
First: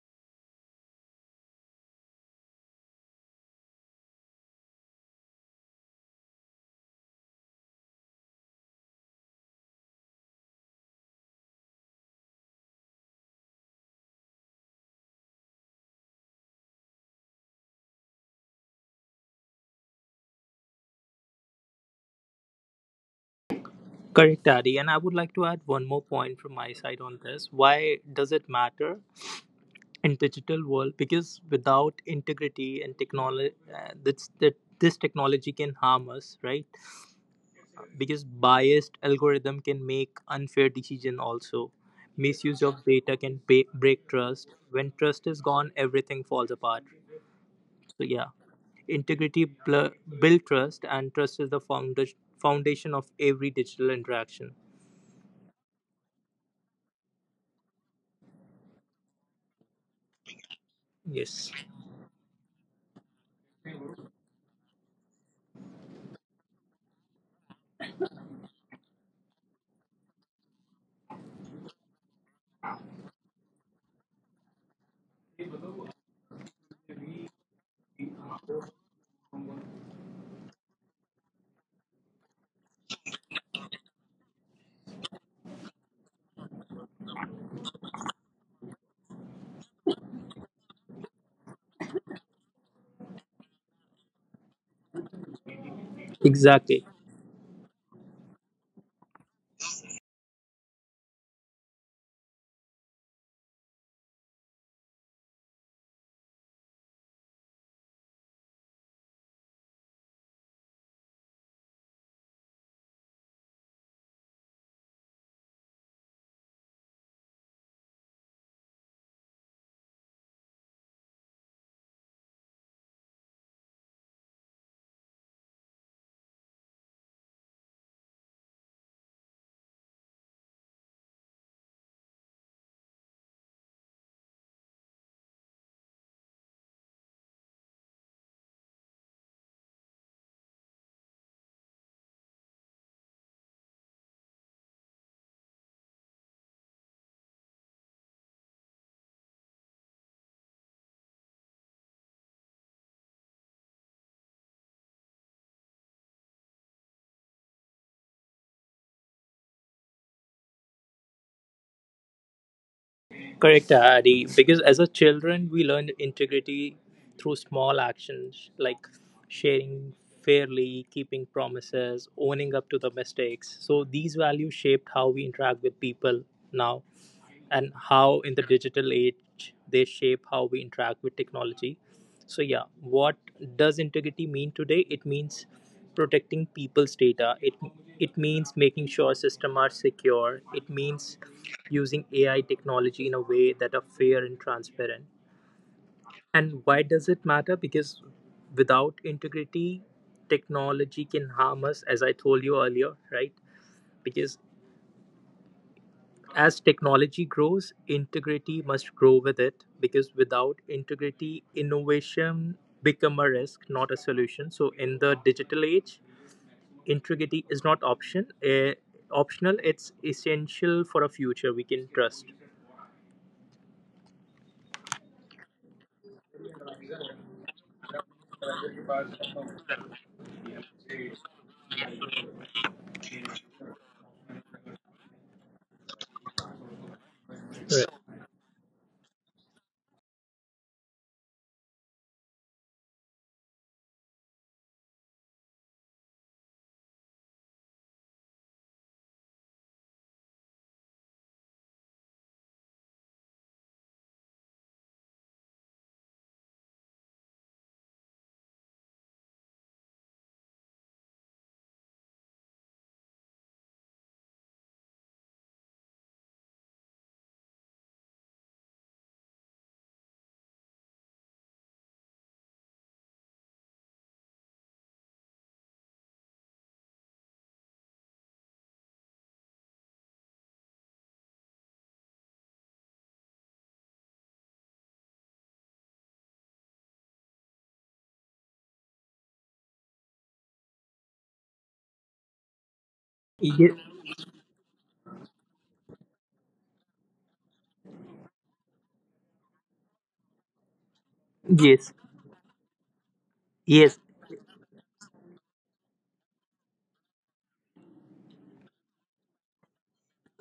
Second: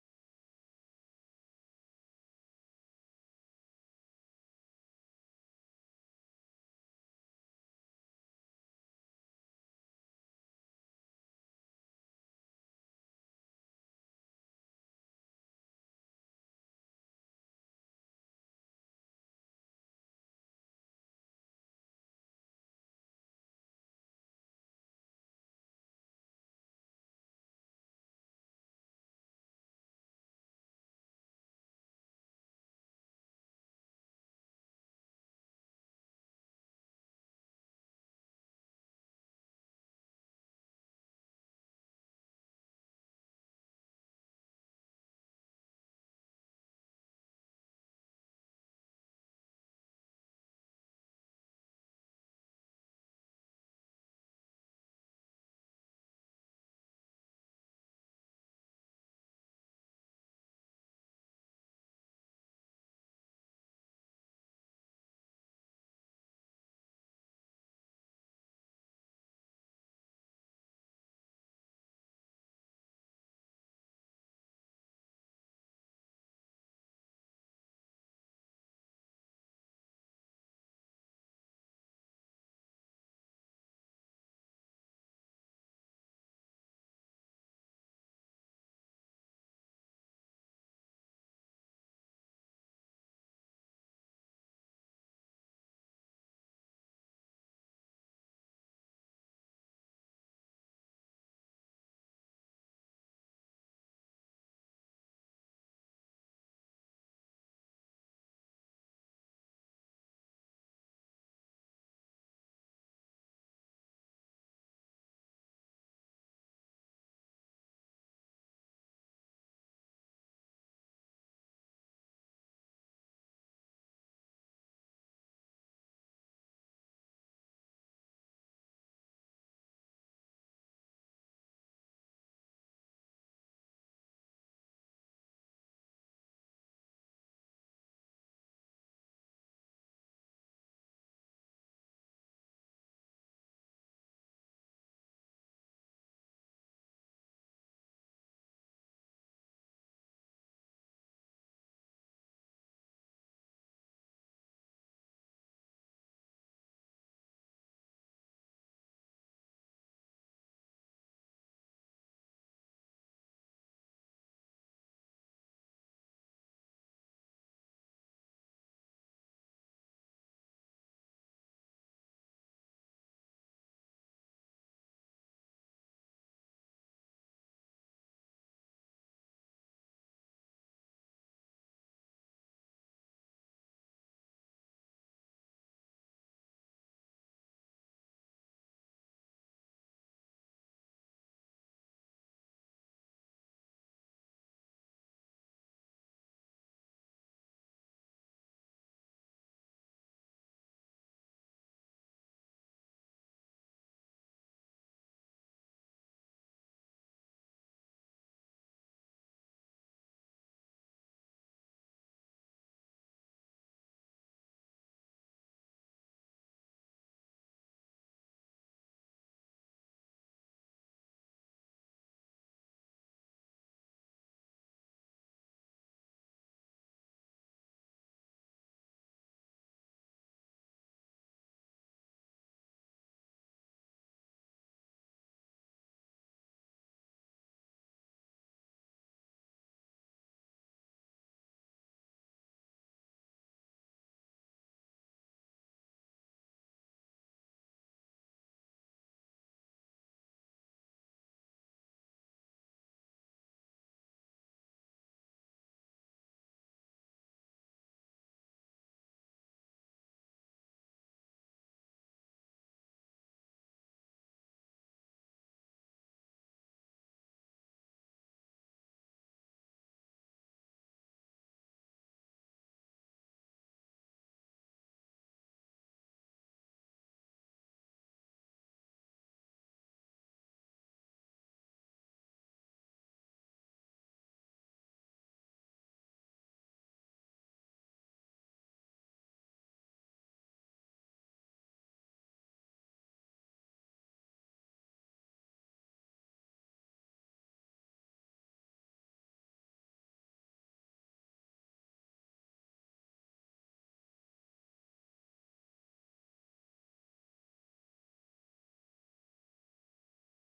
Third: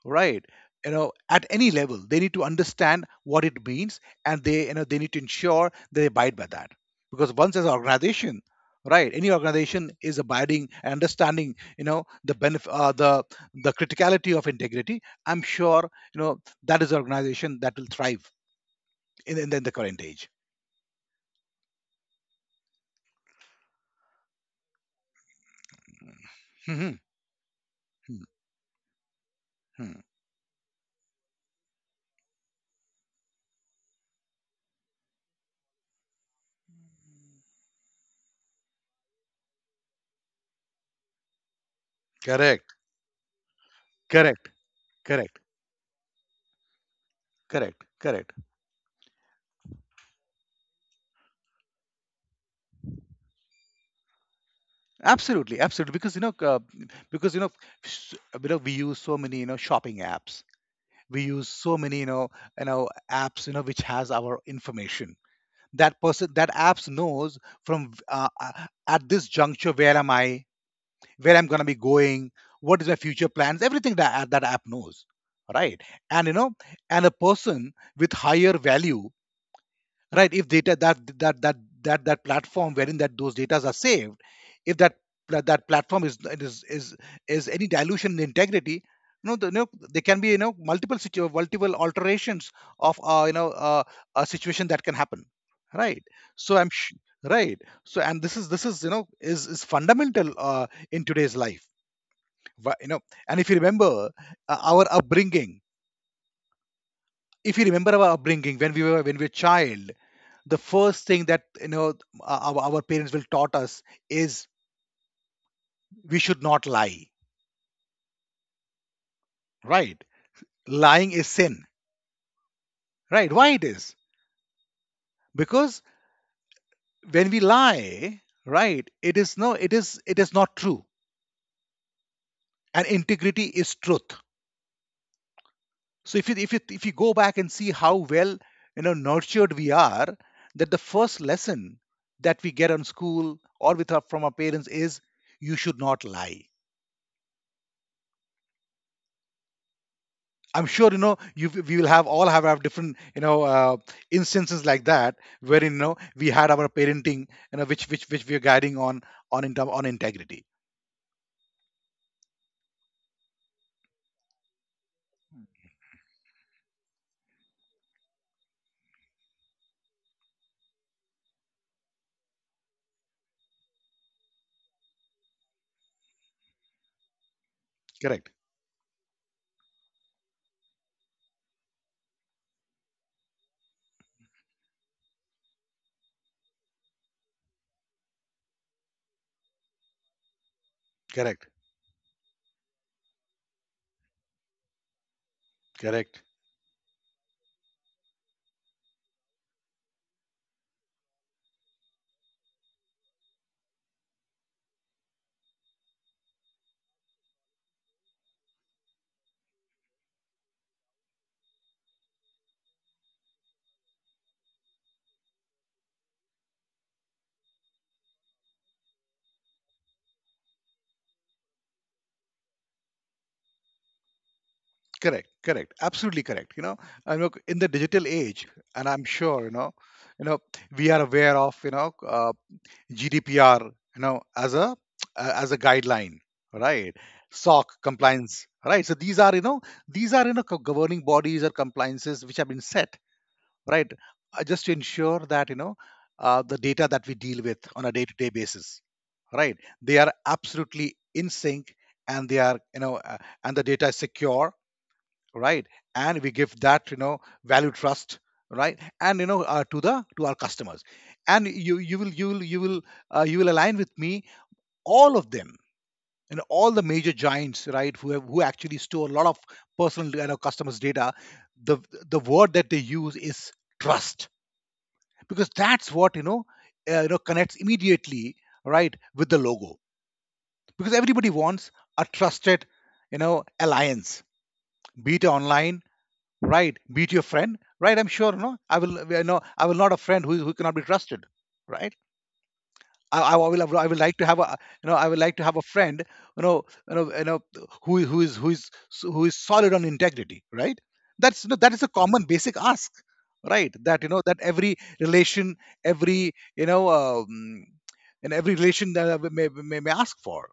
C: right, at any level, they need to understand what it means, and they, they need to ensure they abide by that. Because once, as an organization, right, any organization is abiding and understanding, the benefit, the criticality of integrity, I'm sure that is an organization that will thrive in, in the current age.
B: Correct, Adi. And I would like to add one more point from my
C: Mhm.
B: side on this. Why
C: Mhm.
B: does it matter
C: Mhm.
B: in digital world? Because without integrity and technology, this technology can harm us, right? Because biased algorithm can make unfair decision also. Misuse
C: Correct,
B: of data can break
C: correct,
B: trust. When trust
C: correct,
B: is gone, everything falls apart.
C: correct,
B: So yeah,
C: correct.
B: integrity build trust, and trust is the foundation of every digital interaction.
C: Absolutely, absolutely. Because because s- we use so many, shopping apps, we use
B: Yes.
C: so many, apps, which has our information. That person, that apps knows from at this juncture where am I, where I'm going to be going, what is my future plans, everything that that app knows, right? And, and a person with higher value, right, if data, that platform wherein that, those data are saved, if that that platform is, is any dilution in integrity, you know, the, you know there can be, multiple alterations of a situation that can happen, right? So I'm
B: Exactly.
C: right. So, and this is, this is, is fundamental, in today's life. Wha- you know and if you remember our upbringing, if you remember our upbringing when we were, when we were child, the first thing that, our parents will taught us is we should not lie, right? Lying is sin, right? Why it is? Because when we lie, right, it is no, it is not true, and integrity is truth. So if you, if you go back and see how well, nurtured we are, that the first lesson that we get on school, or with our, from our parents is, you should not lie. I'm sure you we will have all have different, instances like that, where we had our parenting, which, which we are guiding on in term, on integrity.
B: Correct, Adi. Because as a children, we learn integrity through small actions like sharing fairly, keeping promises, owning up to the mistakes. So these values shaped how we interact with people now, and how
C: Correct.
B: in the digital age they shape how we interact with technology. So yeah, what does integrity mean today? It means protecting people's data. It means making sure systems are secure. It means
C: Correct.
B: using AI technology in a way that are fair and transparent.
C: Correct.
B: And why does it matter? Because without integrity, technology can harm us, as I told you earlier, right? Because as technology grows, integrity must grow with it, because without integrity, innovation become a risk, not a solution. So in the digital age, integrity is not optional. It's essential for a future we can trust.
C: Correct. Correct. Absolutely correct. You know, and look, in the digital age, and I'm sure you know, we are aware of, GDPR, you know, as a, as a guideline, right? SOC
B: Right.
C: compliance, right? So these are, you know, these are, governing bodies or compliances which have been set, right? Just to ensure that, the data that we deal with on a day-to-day basis, right? They are absolutely in sync, and they are, and the data is secure, right, and we give that value, trust, right, and you know to the to our customers. And you will align with me, all of them and all the major giants, right, who actually store a lot of personal, customers data. the the word that they use is trust, because that's what connects immediately, right, with the logo. Because everybody wants a trusted, alliance. Be it online, right, beat your friend. Right, I'm sure no I will, I will not a friend who cannot be trusted, right.
B: Ye-
C: I will like to have a, I will like to have a friend you know you know you know who is- who is who is who is solid on integrity, right. That's, that is a
B: Yes.
C: common basic ask, right, that
B: Yes.
C: that every relation, every, and every relation that I may ask for.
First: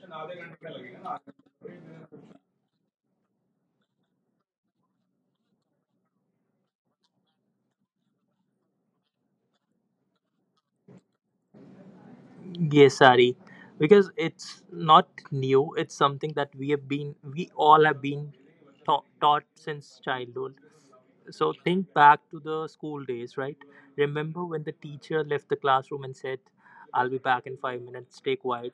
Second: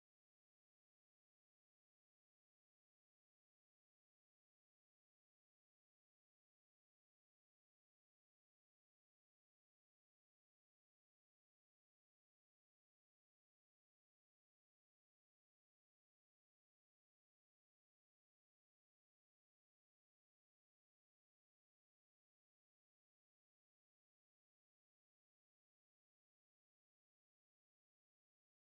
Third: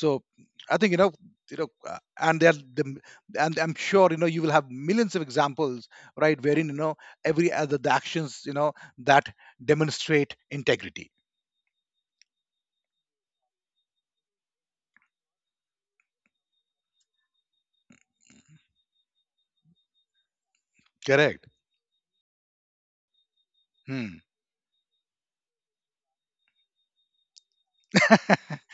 C: So I think, and and I'm sure you will have millions of examples, right, wherein, every other, the actions, that demonstrate integrity.
B: Yes, Sari, because it's not new. It's something that we all have been taught since childhood.
C: Correct.
B: So think back to the school days, right?
C: Hmm.
B: Remember when the teacher left the classroom and said, "I'll be back in 5 minutes. Stay quiet."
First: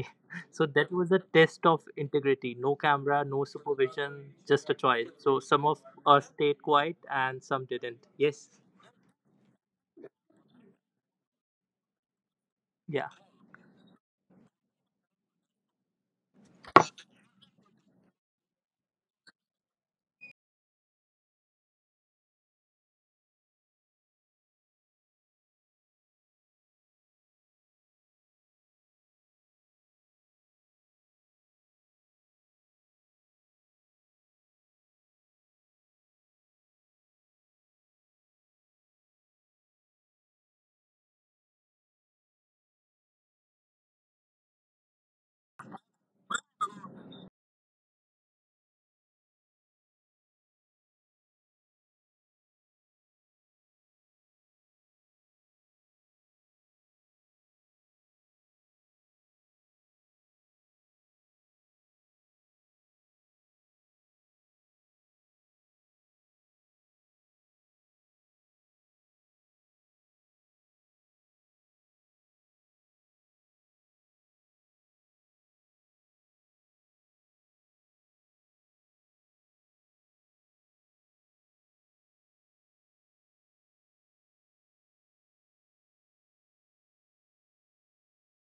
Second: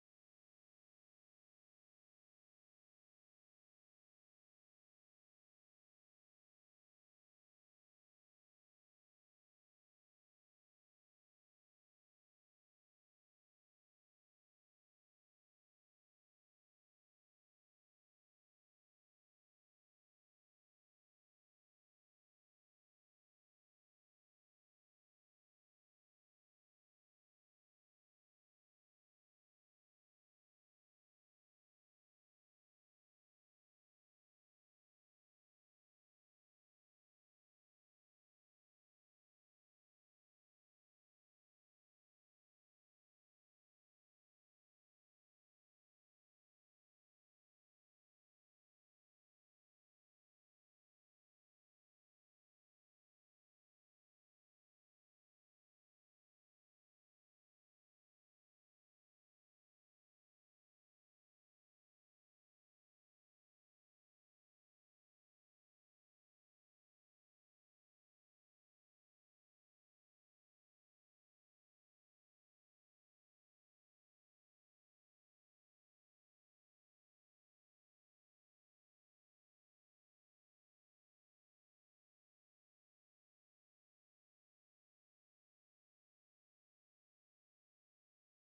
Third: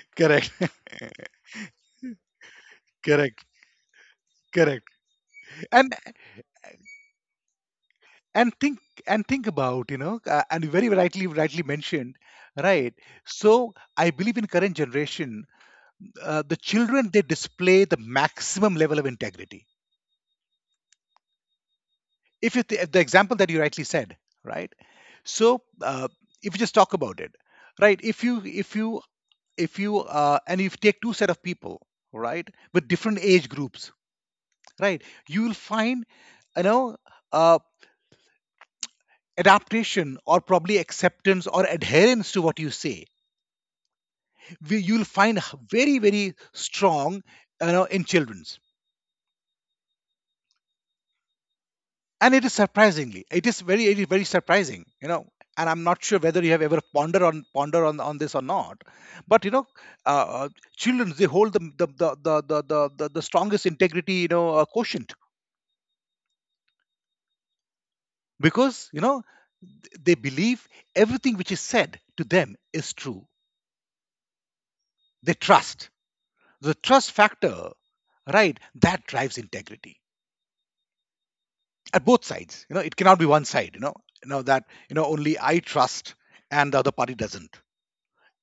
C: Correct.
B: So that was a test of integrity. No camera, no
C: Correct.
B: supervision, just a
C: Correct.
B: choice. So some of
C: And
B: us stayed quiet and some didn't. Yes.
C: and think and think about, and you very rightly mentioned, right.
B: Yeah.
C: So I believe in current generation, the children, they display the maximum level of integrity. If you the example that you rightly said, right. So, if you just talk about it, right. if you if you if you And if you take two set of people, right, with different age groups, right, you will find, you know uh, adaptation or probably acceptance or adherence to what you say, you'll find very very strong, in children. And it is very, it is very surprising, and I'm not sure whether you have ever ponder on this or not. But uh, uh, children, they hold the strongest integrity, quotient. Because, they believe everything which is said to them is true. They trust. The trust factor, right, that drives integrity at both sides. It cannot be one side. You know that you know Only I trust and the other party doesn't.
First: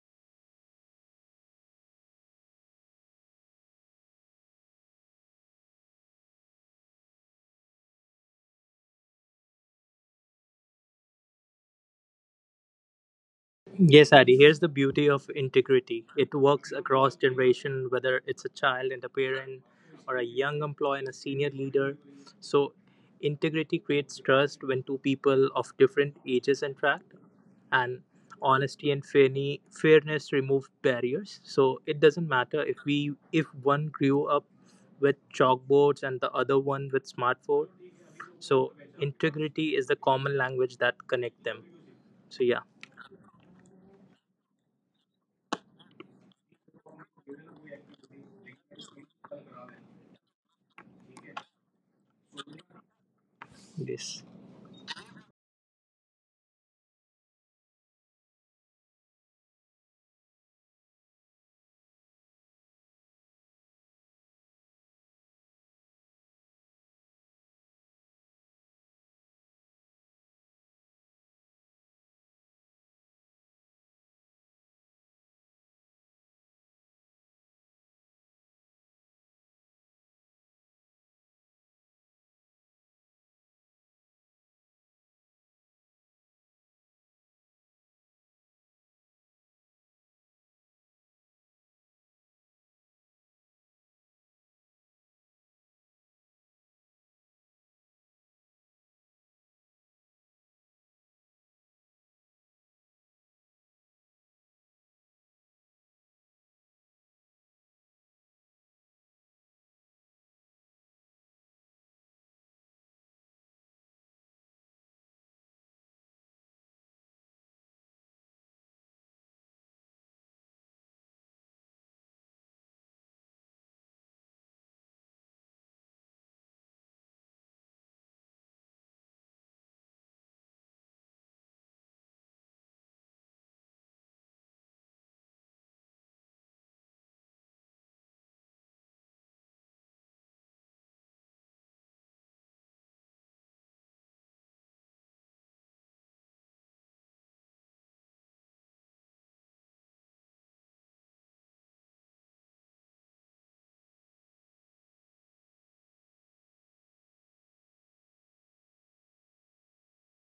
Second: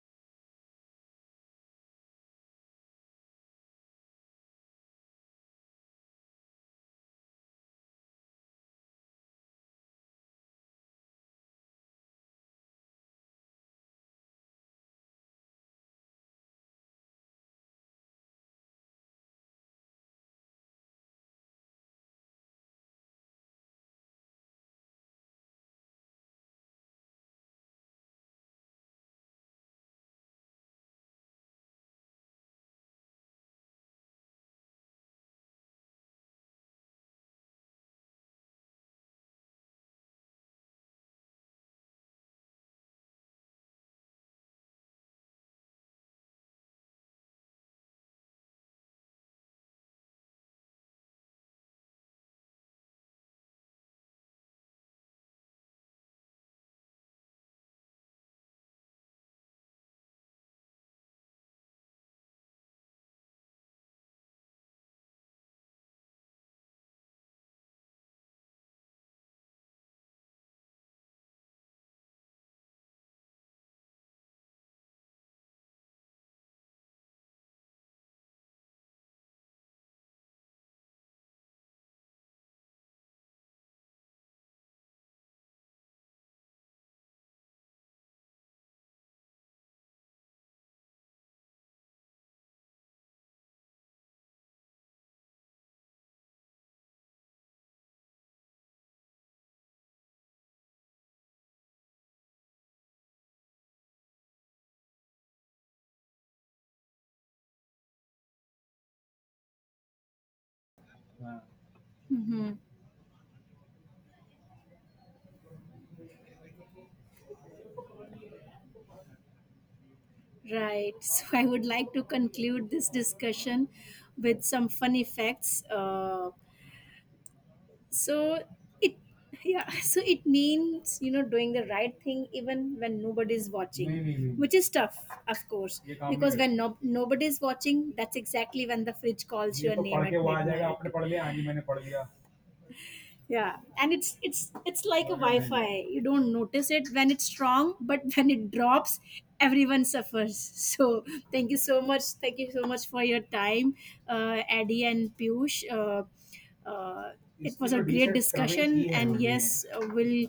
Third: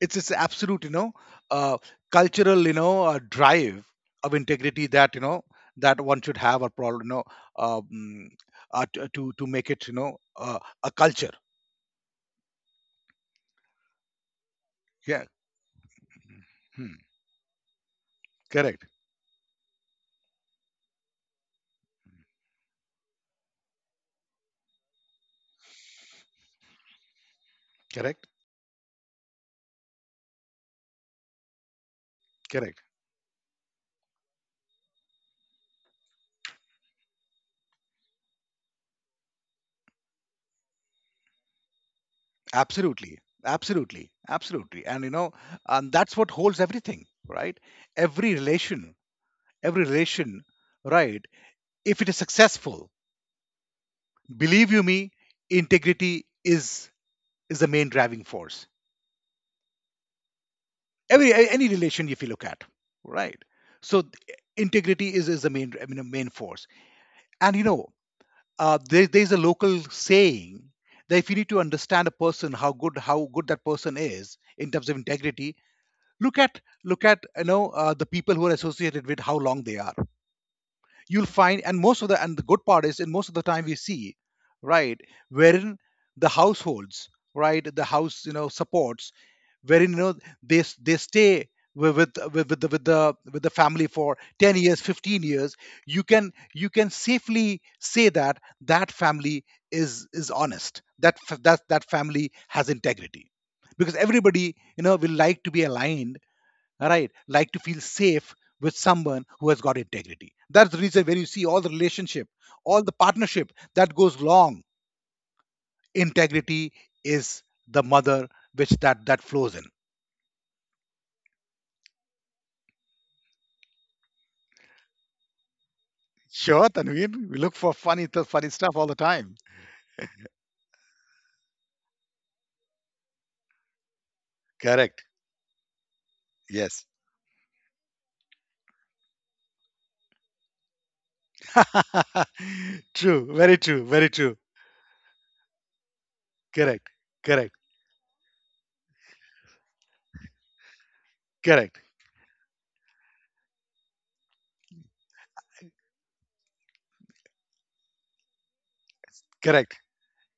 C: It's absolute, uh, cultural, drive of integrity. That you know That one should have a problem, um, to make it, a culture.
B: Yes, Adi, here's the beauty of
C: Yeah.
B: integrity. It works
C: Hmm.
B: across generation, whether it's a
C: Correct.
B: child and a parent or a young employee and a senior leader. So integrity creates trust when two people of different ages interact, and
C: Correct.
B: honesty and fairness remove barriers. So it doesn't matter if
C: Correct.
B: we if one grew up with chalkboards and the other one with smartphone. So integrity is the common language that connect them. So yeah,
C: Absolutely. Absolutely. Absolutely. And and that's what holds everything, right. Every relation, every relation, right, if it is successful.
B: this.
C: Believe you me, integrity is is the main driving force. Every any relation if you look at, right. So integrity is the main, I mean a main force. And there, there's a local saying that if you need to understand a person, how good, how good that person is in terms of integrity, look at, the people who are associated with, how long they are. You'll find, and most of the, and the good part is, in most of the time we see, right, wherein the households, right, the house, supports, wherein, they stay with the family for 10 years, 15 years, you can, you can safely say that that family is honest. That that that family has integrity, because everybody, will like to be aligned. All right, like to feel safe with someone who has got integrity. That's the reason where you see all the relationship,
A: Mm-hmm.
C: all the partnership, that goes long. Integrity is the mother, which that flows in.
A: Right. So I would like to conclude this discussion with some fun facts. Uh,
C: Sure, Tanvir. We look for funny, funny
A: so
C: stuff all the
A: it
C: time.
A: yeah, so it means, you know, doing the right thing even when nobody's watching, which is
C: Correct.
A: tough, of course, because when करते
C: Yes.
A: no, nobody's watching, that's exactly when the fridge calls your name at midnight.
C: True. Very
A: Yeah,
C: true.
A: and
C: Very
A: it's
C: true.
A: it's it's like a wi-fi, you don't notice
C: Correct.
A: it when it's
C: Correct.
A: strong, but when it drops, everyone suffers. So thank you
C: Correct.
A: so much, thank you so much for your time, Eddie and Piyush. Uh, it was a great discussion, and yes,
C: Correct.
A: we'll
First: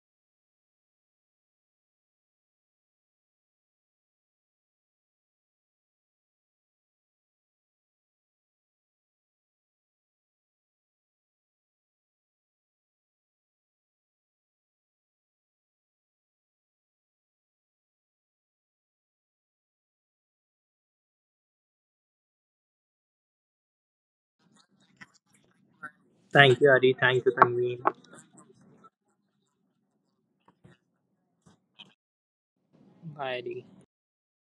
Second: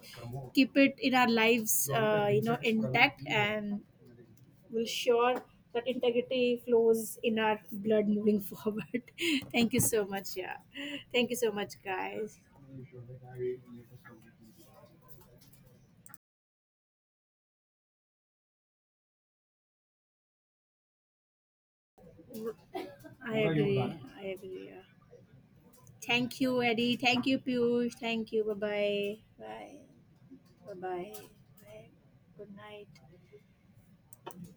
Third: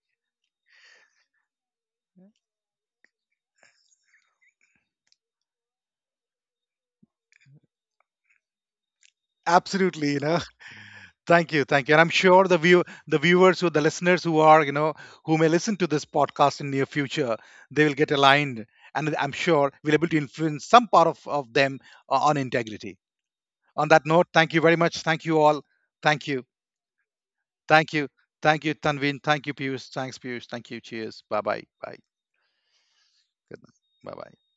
A: keep it in our lives, you know, intact, and we'll sure that integrity flows in our blood moving forward. Thank you so
C: Absolutely. You
A: much.
C: know.
A: Yeah, thank you so
C: Thank you.
A: much,
C: Thank you. And I'm
A: guys.
C: sure the the viewers, who the listeners who are, who may listen to this podcast in near future, they will get aligned, and I'm sure we'll able to influence some part of them, on integrity.
A: I agree.
C: On that
A: I
C: note, thank you
A: agree.
C: very
A: Yeah.
C: much. Thank you all. Thank
A: Thank
C: you.
A: you,
B: Thank you, Adi.
A: Eddie. Thank
B: Thank you,
A: you,
B: Tanveen.
C: Thank
A: Piyush.
C: you.
A: Thank you. Bye
C: Thank you,
A: bye.
C: Tanveen. Thank you,
A: Bye.
C: Piyush. Thanks, Piyush. Thank
A: Bye
C: you.
A: bye.
C: Cheers. Bye bye.
A: Bye.
C: Bye.
A: Good night.
B: Bye,
C: Good
B: Adi.
C: night. Bye bye.